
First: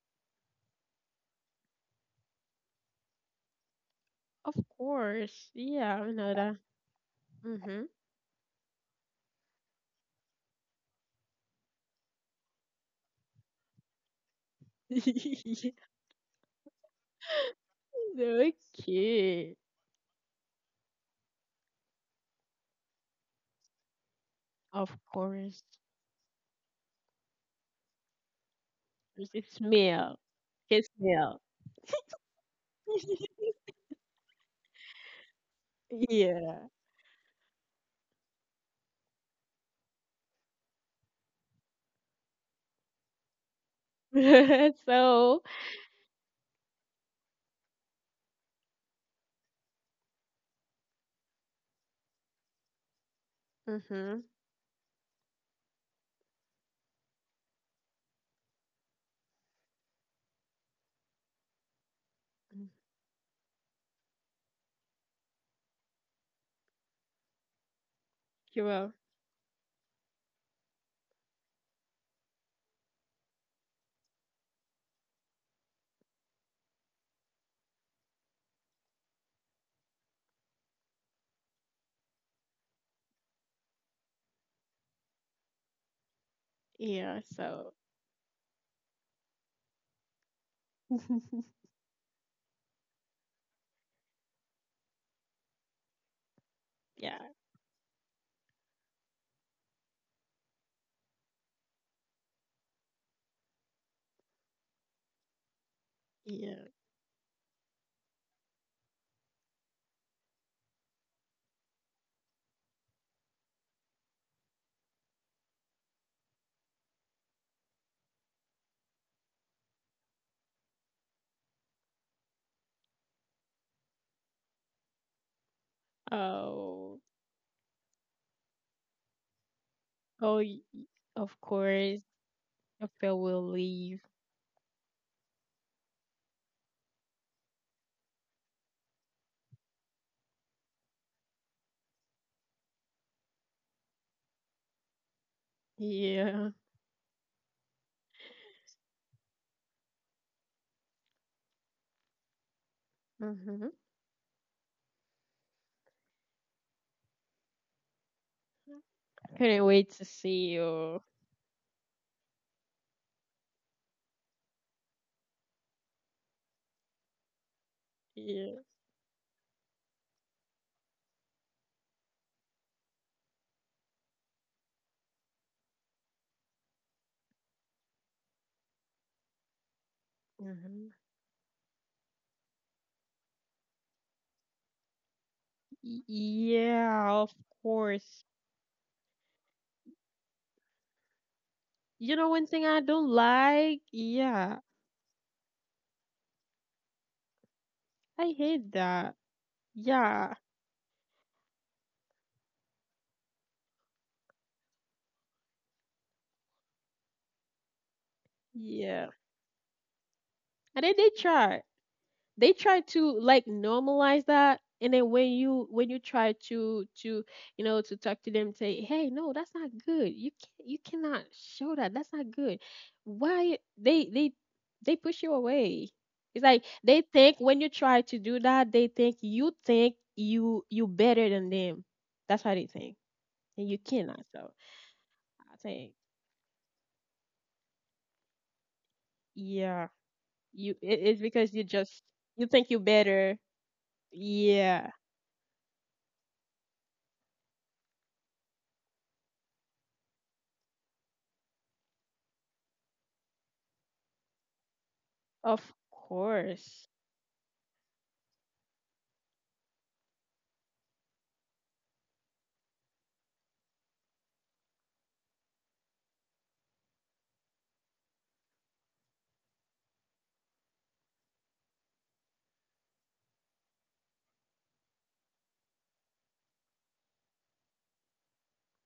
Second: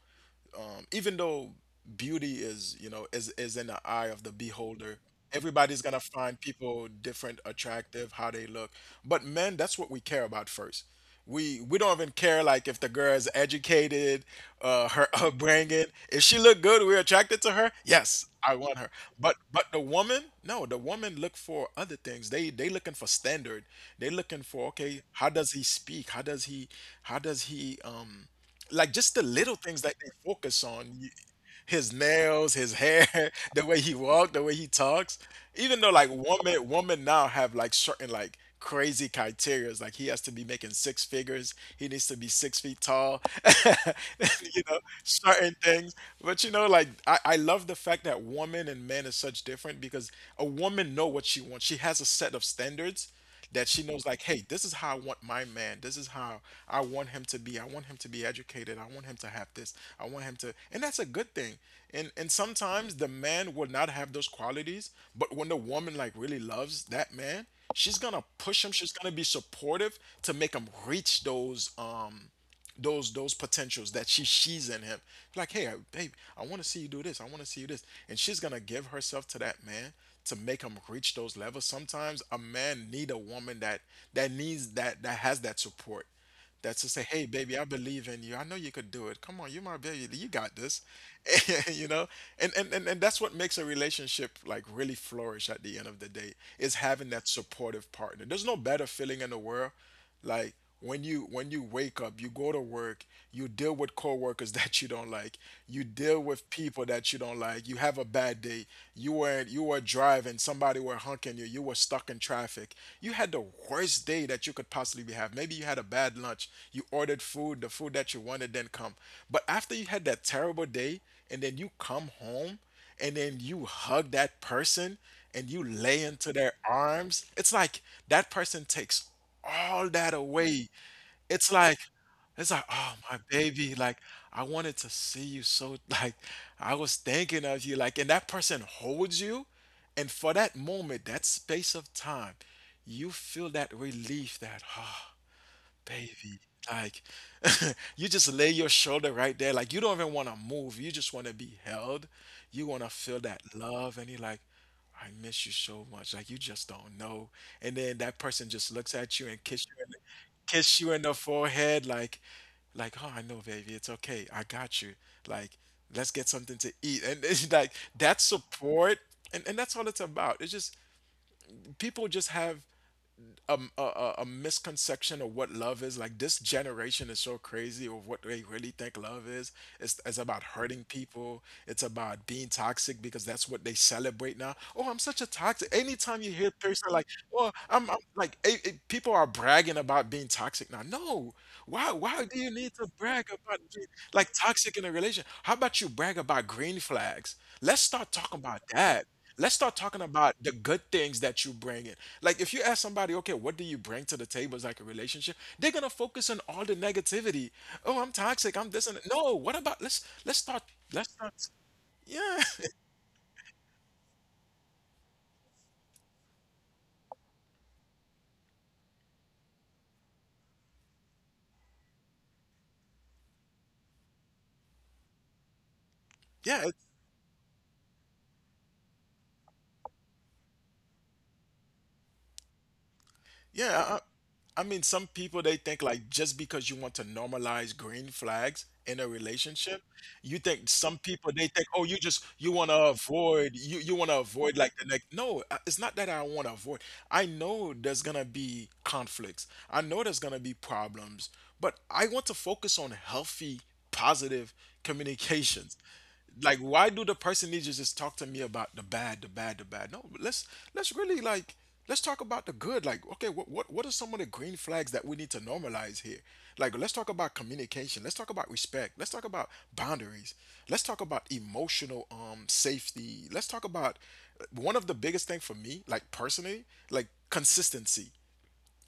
[SPEAKER 2] um, Even though beauty is, you know, is in the eye of the
[SPEAKER 1] Of
[SPEAKER 2] beholder.
[SPEAKER 1] course.
[SPEAKER 2] Everybody's
[SPEAKER 1] Yeah,
[SPEAKER 2] gonna
[SPEAKER 1] I know
[SPEAKER 2] find
[SPEAKER 1] that.
[SPEAKER 2] people different,
[SPEAKER 1] Mm-hmm.
[SPEAKER 2] attractive, how they look. But men, that's what we care about first. We don't even care like if the girl is educated, her [LAUGHS]
[SPEAKER 1] [LAUGHS]
[SPEAKER 2] upbringing. If she look good, we're attracted to her. Yes, I want her. But
[SPEAKER 1] Okay.
[SPEAKER 2] the woman, no, the woman look for other things. They looking for standard. They looking for,
[SPEAKER 1] Of
[SPEAKER 2] okay, how does he
[SPEAKER 1] course.
[SPEAKER 2] speak? How does he like, just the
[SPEAKER 1] There's a
[SPEAKER 2] little things that they
[SPEAKER 1] smell.
[SPEAKER 2] focus
[SPEAKER 1] Can
[SPEAKER 2] on.
[SPEAKER 1] smell.
[SPEAKER 2] His nails, his hair,
[SPEAKER 1] [LAUGHS]
[SPEAKER 2] [LAUGHS] the way he walks, the way he talks. Even though like
[SPEAKER 1] Yeah.
[SPEAKER 2] woman now have like certain like crazy criteria. Like he has to be making six figures. He needs to be 6 feet tall. [LAUGHS] You
[SPEAKER 1] [LAUGHS]
[SPEAKER 2] know,
[SPEAKER 1] So
[SPEAKER 2] certain things. But you know, like I love the fact that woman and man is such different, because a woman know what she wants. She has a set of standards that she knows, like,
[SPEAKER 1] mhm.
[SPEAKER 2] hey, this is how I want my man, this is how I want him to be. I want him to be educated. I want him to have this. I want him to, and that's a good thing. And sometimes the man will not have those qualities, but when the woman like really loves that man, she's gonna push
[SPEAKER 1] You
[SPEAKER 2] him, she's
[SPEAKER 1] will.
[SPEAKER 2] gonna be supportive to make him reach those those potentials that she sees in him. Like, hey, babe, I want to see you do this. I want to see you this, and she's gonna give herself to that man to make him reach those levels. Sometimes a man need a woman that needs that, that has that support. That's to say,
[SPEAKER 1] Yeah,
[SPEAKER 2] hey, baby, I
[SPEAKER 1] so
[SPEAKER 2] believe in you. I know you could do it. Come on, you're my baby. You got this.
[SPEAKER 1] [LAUGHS]
[SPEAKER 2] [LAUGHS] You know, and that's what makes a relationship like really flourish at the end of the day, is having
[SPEAKER 1] yeah,
[SPEAKER 2] that supportive partner. There's no better feeling in the world, like when you wake up, you go to work, you deal with coworkers [LAUGHS] that you don't like, you deal with
[SPEAKER 1] yeah.
[SPEAKER 2] people that you don't like. You have a bad day. You were driving, somebody were honking you, you were stuck in traffic. You had the worst day that you could possibly have. Maybe you had a bad lunch. You ordered food, the food that you wanted didn't come. But after you had that terrible day and then you come home and then you hug that person and you lay into their
[SPEAKER 1] Oh
[SPEAKER 2] arms, it's like that person takes all that
[SPEAKER 1] oh
[SPEAKER 2] away.
[SPEAKER 1] of
[SPEAKER 2] It's like
[SPEAKER 1] course.
[SPEAKER 2] it's like, oh
[SPEAKER 1] We
[SPEAKER 2] my
[SPEAKER 1] will
[SPEAKER 2] baby, like
[SPEAKER 1] leave.
[SPEAKER 2] I wanted to see you so, [LAUGHS] like I was thinking of you. Like, and that person holds you, and for that moment, that space of time, you feel that relief that, oh, baby,
[SPEAKER 1] Yeah.
[SPEAKER 2] like [LAUGHS] you just lay your shoulder right there. Like you don't even want to move. You just want to be held. You want to feel that
[SPEAKER 1] Mm-hmm.
[SPEAKER 2] love. And you're like, I miss you so much. Like you just don't know. And then that person just looks at you and
[SPEAKER 1] Couldn't
[SPEAKER 2] kiss you in
[SPEAKER 1] wait
[SPEAKER 2] the,
[SPEAKER 1] to see
[SPEAKER 2] kiss you
[SPEAKER 1] you.
[SPEAKER 2] in the forehead. Like, oh, I know, baby. It's okay. I got you. Like, let's get something to eat. And [LAUGHS] it's like that
[SPEAKER 1] Yeah.
[SPEAKER 2] support. And, that's all it's about. It's just people just have misconception of what love is. Like this generation is so crazy of what they really think love is. It's about hurting
[SPEAKER 1] Hmm.
[SPEAKER 2] people. It's about being toxic because that's what they celebrate now. Oh, I'm such a toxic. Anytime you hear a person like,
[SPEAKER 1] Yeah, of
[SPEAKER 2] oh, I'm
[SPEAKER 1] course.
[SPEAKER 2] like, people are bragging about being toxic now. No, why?
[SPEAKER 1] You
[SPEAKER 2] Why
[SPEAKER 1] know
[SPEAKER 2] do
[SPEAKER 1] one
[SPEAKER 2] you
[SPEAKER 1] thing
[SPEAKER 2] need
[SPEAKER 1] I
[SPEAKER 2] to
[SPEAKER 1] don't
[SPEAKER 2] brag about
[SPEAKER 1] like?
[SPEAKER 2] being like
[SPEAKER 1] Yeah.
[SPEAKER 2] toxic in a relation? How about you brag about green flags? Let's start
[SPEAKER 1] I
[SPEAKER 2] talking about
[SPEAKER 1] hate
[SPEAKER 2] that.
[SPEAKER 1] that.
[SPEAKER 2] Let's start talking about
[SPEAKER 1] Yeah.
[SPEAKER 2] the good things that you bring in. Like if you ask somebody, okay, what do you bring to the table as like a relationship? They're gonna focus on all the negativity. Oh, I'm toxic. I'm this and that."
[SPEAKER 1] Yeah.
[SPEAKER 2] No. What about let's start
[SPEAKER 1] And then
[SPEAKER 2] let's
[SPEAKER 1] they
[SPEAKER 2] start.
[SPEAKER 1] try.
[SPEAKER 2] Yeah,
[SPEAKER 1] They try to like normalize that. And then when you try to you know to talk to them, say, hey, no, that's not good. You cannot show that. That's not good. Why they they push you away.
[SPEAKER 2] [LAUGHS]
[SPEAKER 1] It's
[SPEAKER 2] yeah.
[SPEAKER 1] like they think when you try to do that, they think you you better than them. That's how they think. And you
[SPEAKER 2] Yeah,
[SPEAKER 1] cannot. So
[SPEAKER 2] I mean, some people they
[SPEAKER 1] I
[SPEAKER 2] think
[SPEAKER 1] think
[SPEAKER 2] like just because you want to normalize green flags in a relationship,
[SPEAKER 1] yeah,
[SPEAKER 2] you think
[SPEAKER 1] you
[SPEAKER 2] some
[SPEAKER 1] it's
[SPEAKER 2] people they
[SPEAKER 1] because you
[SPEAKER 2] think, oh, you
[SPEAKER 1] just
[SPEAKER 2] just
[SPEAKER 1] you
[SPEAKER 2] you want
[SPEAKER 1] think
[SPEAKER 2] to
[SPEAKER 1] you better.
[SPEAKER 2] avoid you want to avoid like the
[SPEAKER 1] Yeah.
[SPEAKER 2] next. No, it's not that I want to avoid. I know there's gonna be conflicts. I know there's gonna be problems, but I want to focus on healthy, positive
[SPEAKER 1] Of
[SPEAKER 2] communications. Like why
[SPEAKER 1] course.
[SPEAKER 2] do the person need to just talk to me about the bad, no, let's really, like, let's talk about the good. Like, okay, what are some of the green flags that we need to normalize here? Like, let's talk about communication. Let's talk about respect. Let's talk about boundaries. Let's talk about emotional safety. Let's talk about one of the biggest thing for me, like personally, like consistency.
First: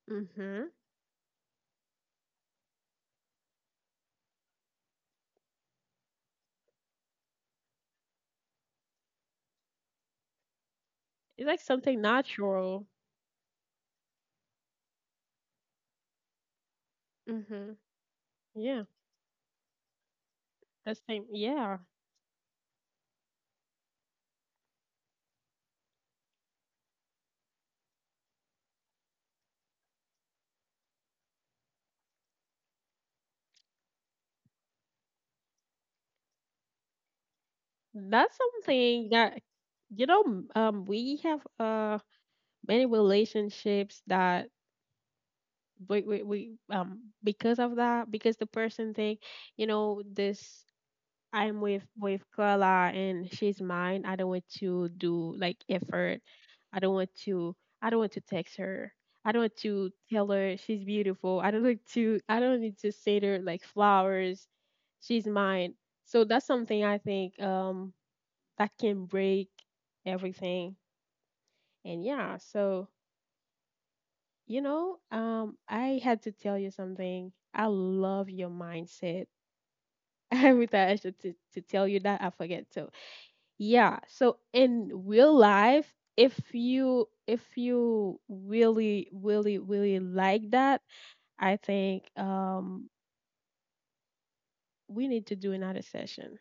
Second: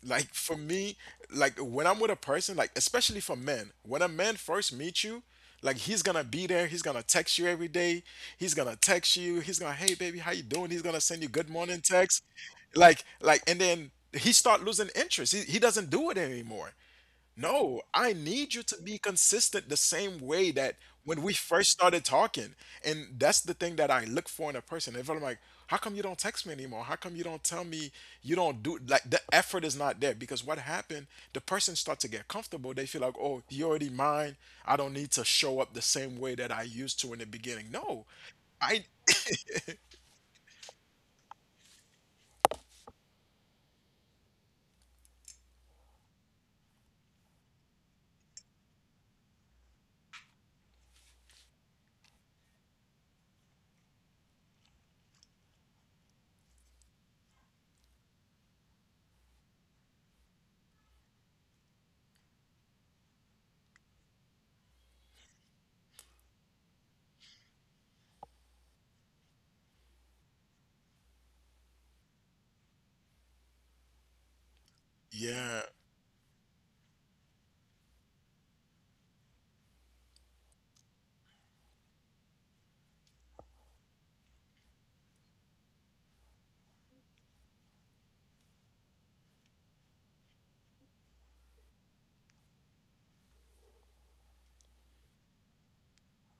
[SPEAKER 2] Like for
[SPEAKER 1] Mhm.
[SPEAKER 2] me, like when I'm with a person, like especially for men, when a man first meets you, like he's gonna be there, he's gonna text you every day, he's gonna text you, he's gonna, hey baby, how you doing, he's gonna send you
[SPEAKER 1] It's
[SPEAKER 2] good
[SPEAKER 1] like
[SPEAKER 2] morning
[SPEAKER 1] something
[SPEAKER 2] text,
[SPEAKER 1] natural.
[SPEAKER 2] like, and then he start losing interest. He doesn't do it anymore.
[SPEAKER 1] Mhm.
[SPEAKER 2] No, I need you to
[SPEAKER 1] Yeah.
[SPEAKER 2] be consistent the same way that
[SPEAKER 1] That's
[SPEAKER 2] when
[SPEAKER 1] same.
[SPEAKER 2] we first
[SPEAKER 1] Yeah.
[SPEAKER 2] started talking. And that's the thing that I look for in a person. If I'm like, how come you don't text me anymore? How come you don't tell me, you don't do, like the effort is not there? Because what happened, the person starts to get comfortable. They feel like, oh, you already mine. I don't need to show up the same way that I used to in the beginning. No.
[SPEAKER 1] That's
[SPEAKER 2] I,
[SPEAKER 1] something that you know. We have many relationships that we because of that, because the person think, you know, this, I'm with Carla and she's mine. I don't want to do like effort. I don't want to I don't want to text her. I don't want to tell her she's beautiful. I don't need to say to her like flowers. She's mine. So that's something I think that can break everything. And yeah, so you know,
[SPEAKER 2] yeah,
[SPEAKER 1] I had to tell you something. I love your mindset. [LAUGHS] Every time I should to tell you that I forget too. Yeah, so in real life, if you really really like that, I think we need to do another session.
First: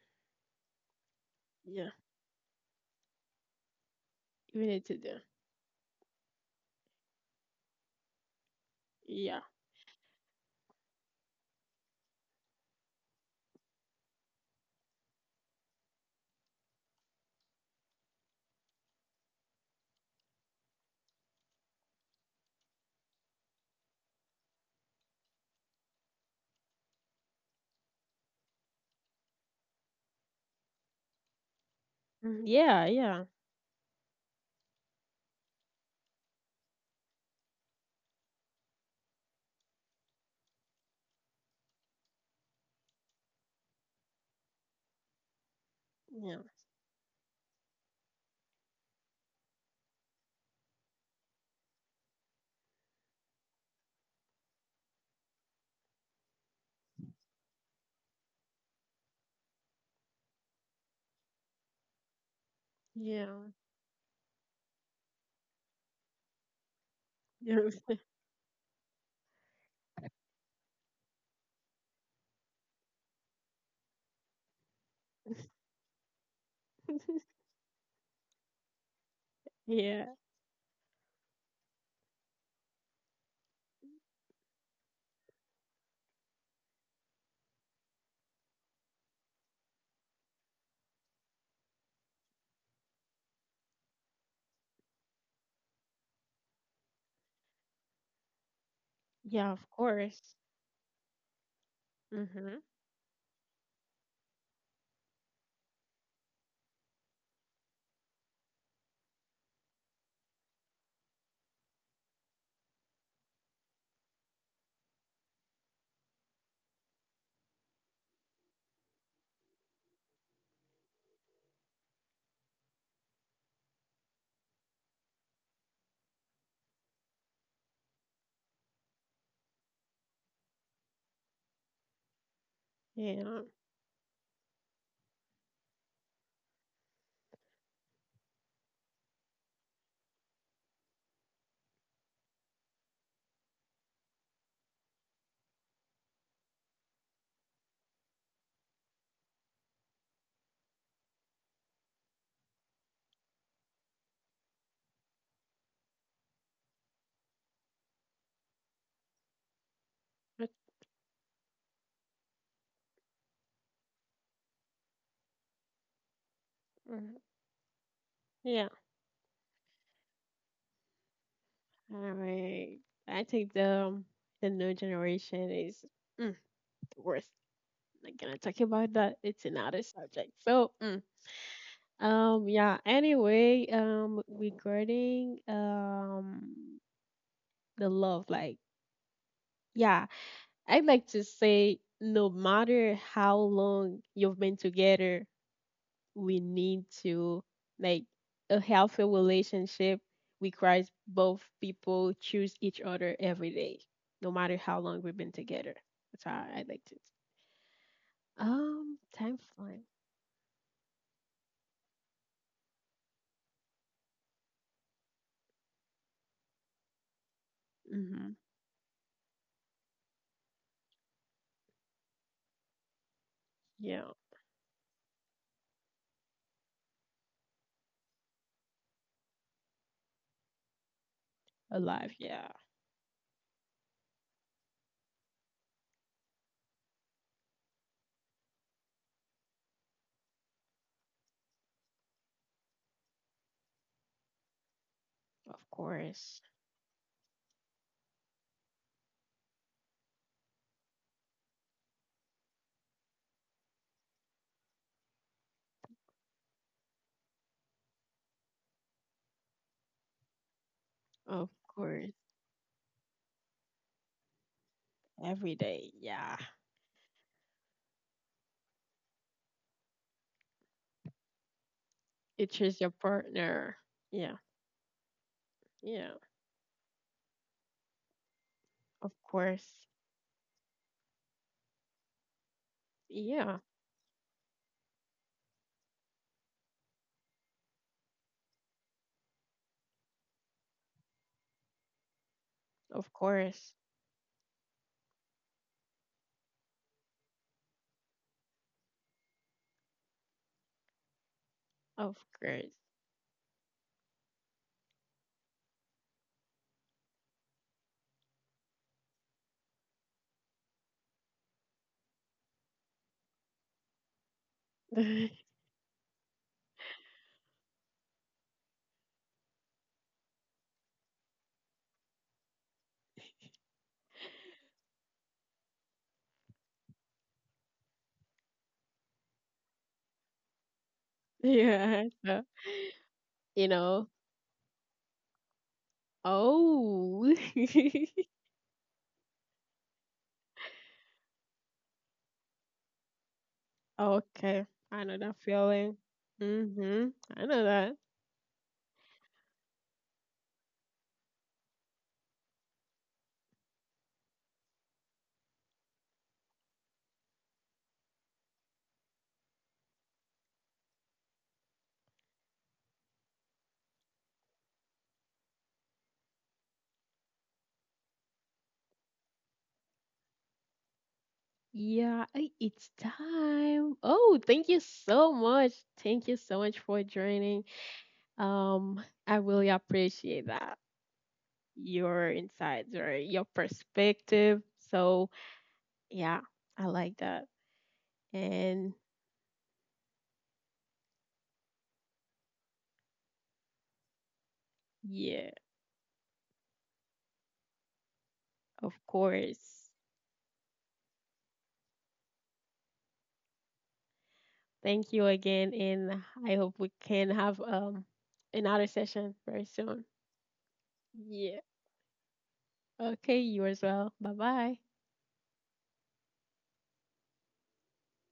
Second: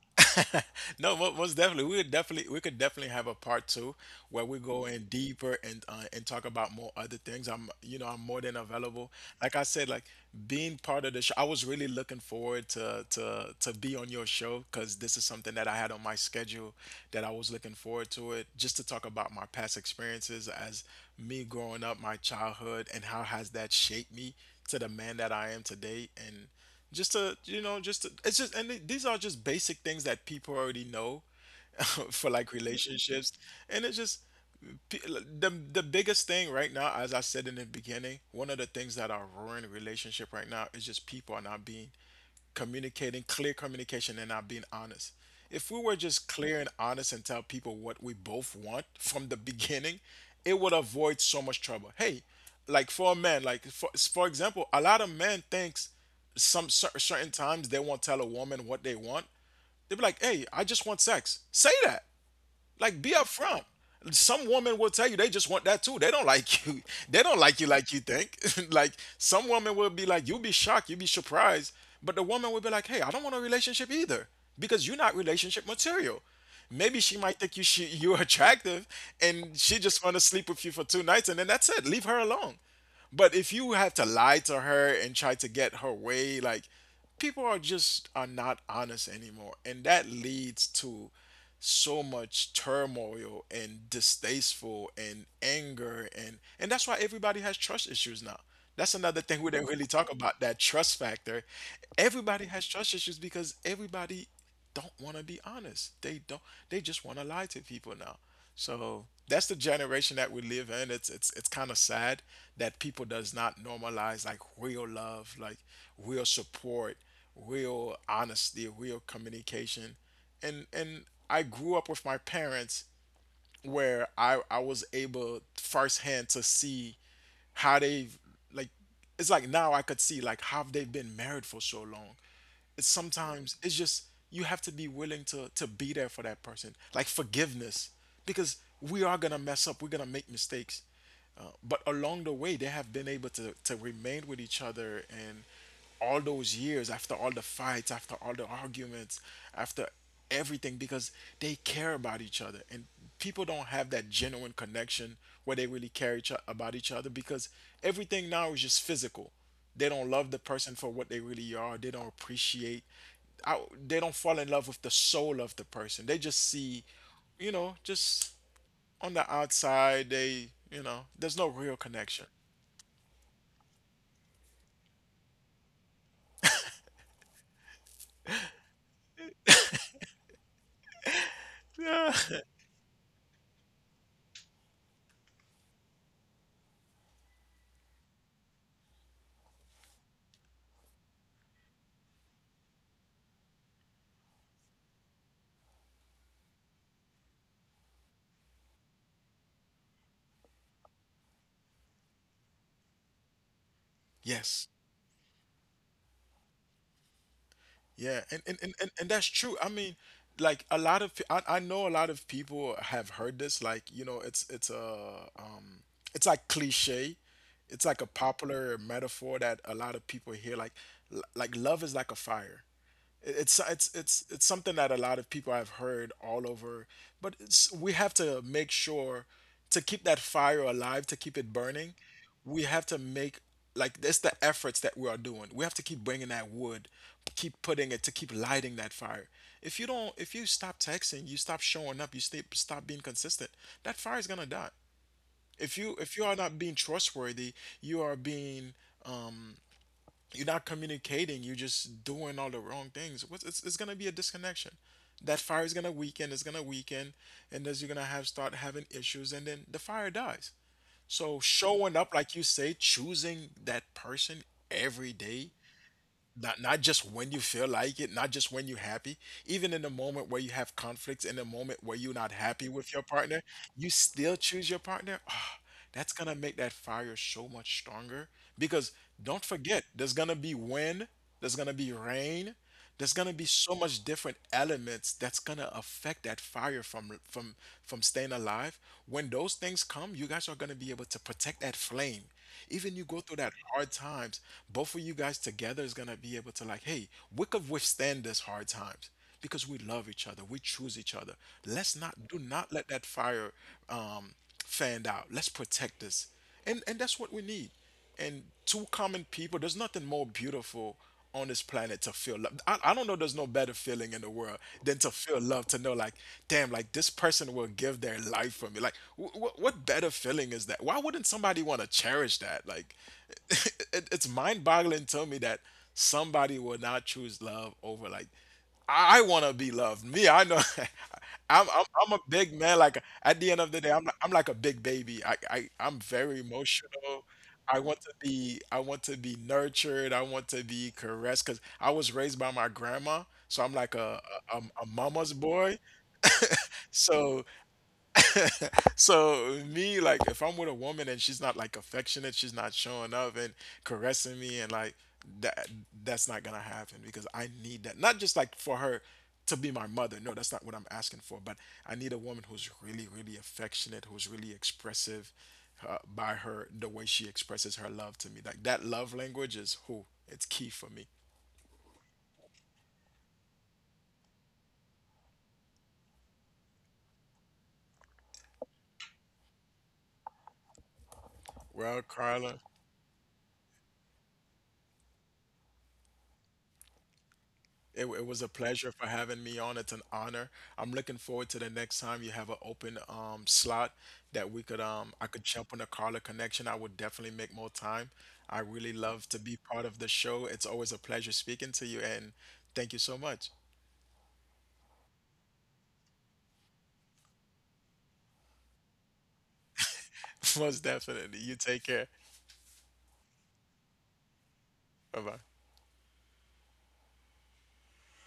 [SPEAKER 2] no, most definitely.
[SPEAKER 1] Yeah,
[SPEAKER 2] We would definitely, we could definitely have a part two where we
[SPEAKER 1] we need
[SPEAKER 2] go
[SPEAKER 1] to
[SPEAKER 2] in
[SPEAKER 1] do.
[SPEAKER 2] deeper and, and talk about more other things. I'm, you know, I'm more than available.
[SPEAKER 1] Yeah.
[SPEAKER 2] Like I said, like being part of the show, I was really looking forward to be on your show because this is something that I had on my schedule that I was looking forward to it just to talk about my past experiences as me growing up, my childhood, and how has that shaped me to the man that I am today and just to, it's just and these are just basic things that people already know [LAUGHS] for
[SPEAKER 1] Mhm.
[SPEAKER 2] like
[SPEAKER 1] Yeah, yeah.
[SPEAKER 2] relationships and it's just p- the biggest thing right now as I said in the beginning, one of the things that are ruining relationship right now is just people are not being communicating, clear communication, and not being honest. If we were just
[SPEAKER 1] Yeah.
[SPEAKER 2] clear and honest and tell people what we both want from the beginning, it would avoid so much trouble. Hey, like for a man, like for example, a lot of men thinks some certain times they won't tell a woman what they want. They be like, "Hey, I just want sex." Say that. Like be
[SPEAKER 1] Yeah.
[SPEAKER 2] upfront. Some women will tell you they just want that too. They don't like you. [LAUGHS] They don't
[SPEAKER 1] Yeah.
[SPEAKER 2] like you think. [LAUGHS] Like some woman will be like, you'll be shocked, you'll be surprised. But the woman will be like, hey, I don't want a relationship either because you're not relationship material. Maybe she might
[SPEAKER 1] [LAUGHS]
[SPEAKER 2] think you're [LAUGHS] attractive and she just
[SPEAKER 1] Yeah.
[SPEAKER 2] want to sleep with you for two nights and then that's it. Leave her alone. But if you have to lie to her and try to get her way, like people are just are not honest anymore, and that leads to so much turmoil and distasteful and anger and that's why everybody has trust issues now. That's another thing we
[SPEAKER 1] Yeah,
[SPEAKER 2] didn't
[SPEAKER 1] of
[SPEAKER 2] really talk
[SPEAKER 1] course.
[SPEAKER 2] about, that trust factor. Everybody
[SPEAKER 1] Mhm.
[SPEAKER 2] has trust issues because everybody don't want to be honest. They don't. They just want to lie to people now. So that's the generation that we live in. It's kind of sad that people does not normalize like real love, like real support, real honesty, real communication. And I grew up with my parents where I was able firsthand to see how they, like, it's like now I could see like how they've been married for so long. It's
[SPEAKER 1] Yeah.
[SPEAKER 2] sometimes it's just you have to be willing to be there for that person. Like forgiveness because we are going to mess up. We're going to make mistakes. But along the way they have been able to remain with each other and all those years after all the fights after all the arguments after everything because they care about each other and people don't have that genuine connection where they really care each about each other because everything now is just physical. They don't love the
[SPEAKER 1] But,
[SPEAKER 2] person for what they really are. They don't appreciate I, they don't fall in love with the soul of the person. They just see,
[SPEAKER 1] mhm.
[SPEAKER 2] you know, just
[SPEAKER 1] Yeah.
[SPEAKER 2] on the outside. They, you know, there's no real
[SPEAKER 1] All
[SPEAKER 2] connection.
[SPEAKER 1] right. I think the new generation is mm, the worst. Not gonna talk about that. It's another subject. So, mm,
[SPEAKER 2] Yeah.
[SPEAKER 1] yeah. Anyway, regarding the love, like, yeah, I'd like to say, no matter how long you've been together, we need to like a healthy relationship requires both people choose each other every day,
[SPEAKER 2] [LAUGHS]
[SPEAKER 1] no matter
[SPEAKER 2] Yes.
[SPEAKER 1] how long we've been together. That's how I like to.
[SPEAKER 2] Yeah, and, and, and, and and that's
[SPEAKER 1] Time
[SPEAKER 2] true. I
[SPEAKER 1] flies.
[SPEAKER 2] mean, like a lot of I know a lot of people have heard this. Like you know, it's a it's like cliche. It's like a
[SPEAKER 1] Mm-hmm.
[SPEAKER 2] popular metaphor that a lot of people hear. Like like love is like a fire. It's it's
[SPEAKER 1] Yeah.
[SPEAKER 2] it's it's something that a lot of people have heard all over, but it's, we have to make sure to keep that fire alive, to keep it burning.
[SPEAKER 1] Alive, yeah,
[SPEAKER 2] We have to make, like, that's the efforts that we are doing. We have to keep bringing that wood, keep putting it to keep lighting that fire. If you don't, if you stop texting, you stop showing up, you stay, stop being consistent. That fire is gonna die.
[SPEAKER 1] of
[SPEAKER 2] If you are
[SPEAKER 1] course.
[SPEAKER 2] not being trustworthy, you are being um, you're not communicating, you're just doing all the wrong things. It's going to be a disconnection. That fire is going to weaken. It's going to weaken, and as you're going to have start having issues and then the fire dies. So
[SPEAKER 1] Of
[SPEAKER 2] showing up,
[SPEAKER 1] course.
[SPEAKER 2] like you say, choosing that person every day,
[SPEAKER 1] Every day, yeah.
[SPEAKER 2] not not just when you feel like it, not just when you're happy, even in the moment where you have conflicts, in the moment where you're not
[SPEAKER 1] You
[SPEAKER 2] happy
[SPEAKER 1] choose
[SPEAKER 2] with
[SPEAKER 1] your
[SPEAKER 2] your partner,
[SPEAKER 1] partner.
[SPEAKER 2] you still
[SPEAKER 1] Yeah,
[SPEAKER 2] choose your partner. Ah, that's
[SPEAKER 1] yeah,
[SPEAKER 2] gonna make that fire so much stronger because
[SPEAKER 1] of
[SPEAKER 2] don't forget,
[SPEAKER 1] course.
[SPEAKER 2] there's gonna be wind, there's gonna be rain, there's gonna be
[SPEAKER 1] Yeah,
[SPEAKER 2] so much different elements that's gonna affect that fire from staying alive. When those things come, you guys are gonna be able to protect that flame. Even you
[SPEAKER 1] of
[SPEAKER 2] go through that
[SPEAKER 1] course.
[SPEAKER 2] hard times, both of you guys together is gonna be able to, like, hey, we could withstand this hard times because we love each other, we choose each other. Let's
[SPEAKER 1] Of
[SPEAKER 2] not do not
[SPEAKER 1] course.
[SPEAKER 2] let that fire um, fanned out. Let's protect this, and that's what we need. And two common people, there's nothing more beautiful on this planet to feel love. I don't know, there's no better feeling in the world than to
[SPEAKER 1] [LAUGHS]
[SPEAKER 2] feel love, to know, like, damn, like this person will give their life for me, like what better feeling is that? Why wouldn't somebody want to cherish that, like [LAUGHS] it's mind-boggling to me that somebody will not choose love over, like, I want to be loved. Me, I know. [LAUGHS] I'm
[SPEAKER 1] Yeah,
[SPEAKER 2] I'm a
[SPEAKER 1] so,
[SPEAKER 2] big man. Like at the end of
[SPEAKER 1] you
[SPEAKER 2] the day,
[SPEAKER 1] know.
[SPEAKER 2] I'm like a big baby. I I'm very emotional.
[SPEAKER 1] Oh.
[SPEAKER 2] I want to be, I want to be nurtured. I want to be caressed because I was raised by my grandma, so I'm like
[SPEAKER 1] [LAUGHS]
[SPEAKER 2] a
[SPEAKER 1] Okay.
[SPEAKER 2] a
[SPEAKER 1] I know
[SPEAKER 2] mama's
[SPEAKER 1] that
[SPEAKER 2] boy.
[SPEAKER 1] feeling. Mm-hmm.
[SPEAKER 2] So
[SPEAKER 1] I know that.
[SPEAKER 2] so me, like, if I'm with a woman and she's not like affectionate, she's not showing up and caressing me, and like that, that's not gonna happen because I need that. Not just like for her to be my mother. No, that's not what I'm asking for. But I need a woman who's really, really affectionate, who's really expressive by her the way she expresses her love to me. Like that love language is who it's key for me.
[SPEAKER 1] Yeah, it's time. Oh, thank you so much. Thank you so much for joining. I really appreciate that.
[SPEAKER 2] Well,
[SPEAKER 1] Your
[SPEAKER 2] Carla.
[SPEAKER 1] insights or your perspective. So, yeah, I like that.
[SPEAKER 2] It was a pleasure
[SPEAKER 1] And
[SPEAKER 2] for having me on. It's an honor. I'm looking forward to the next time you have an open slot that we could I could
[SPEAKER 1] yeah,
[SPEAKER 2] jump on a caller connection. I would definitely make more time. I really
[SPEAKER 1] of
[SPEAKER 2] love to be part
[SPEAKER 1] course.
[SPEAKER 2] of the show. It's always a pleasure speaking to you, and thank you so much.
[SPEAKER 1] Thank you again. And I hope we can have another session very soon.
[SPEAKER 2] [LAUGHS] Most definitely. You
[SPEAKER 1] Yeah.
[SPEAKER 2] take care.
[SPEAKER 1] Okay, you as well. Bye bye.
[SPEAKER 2] Bye bye.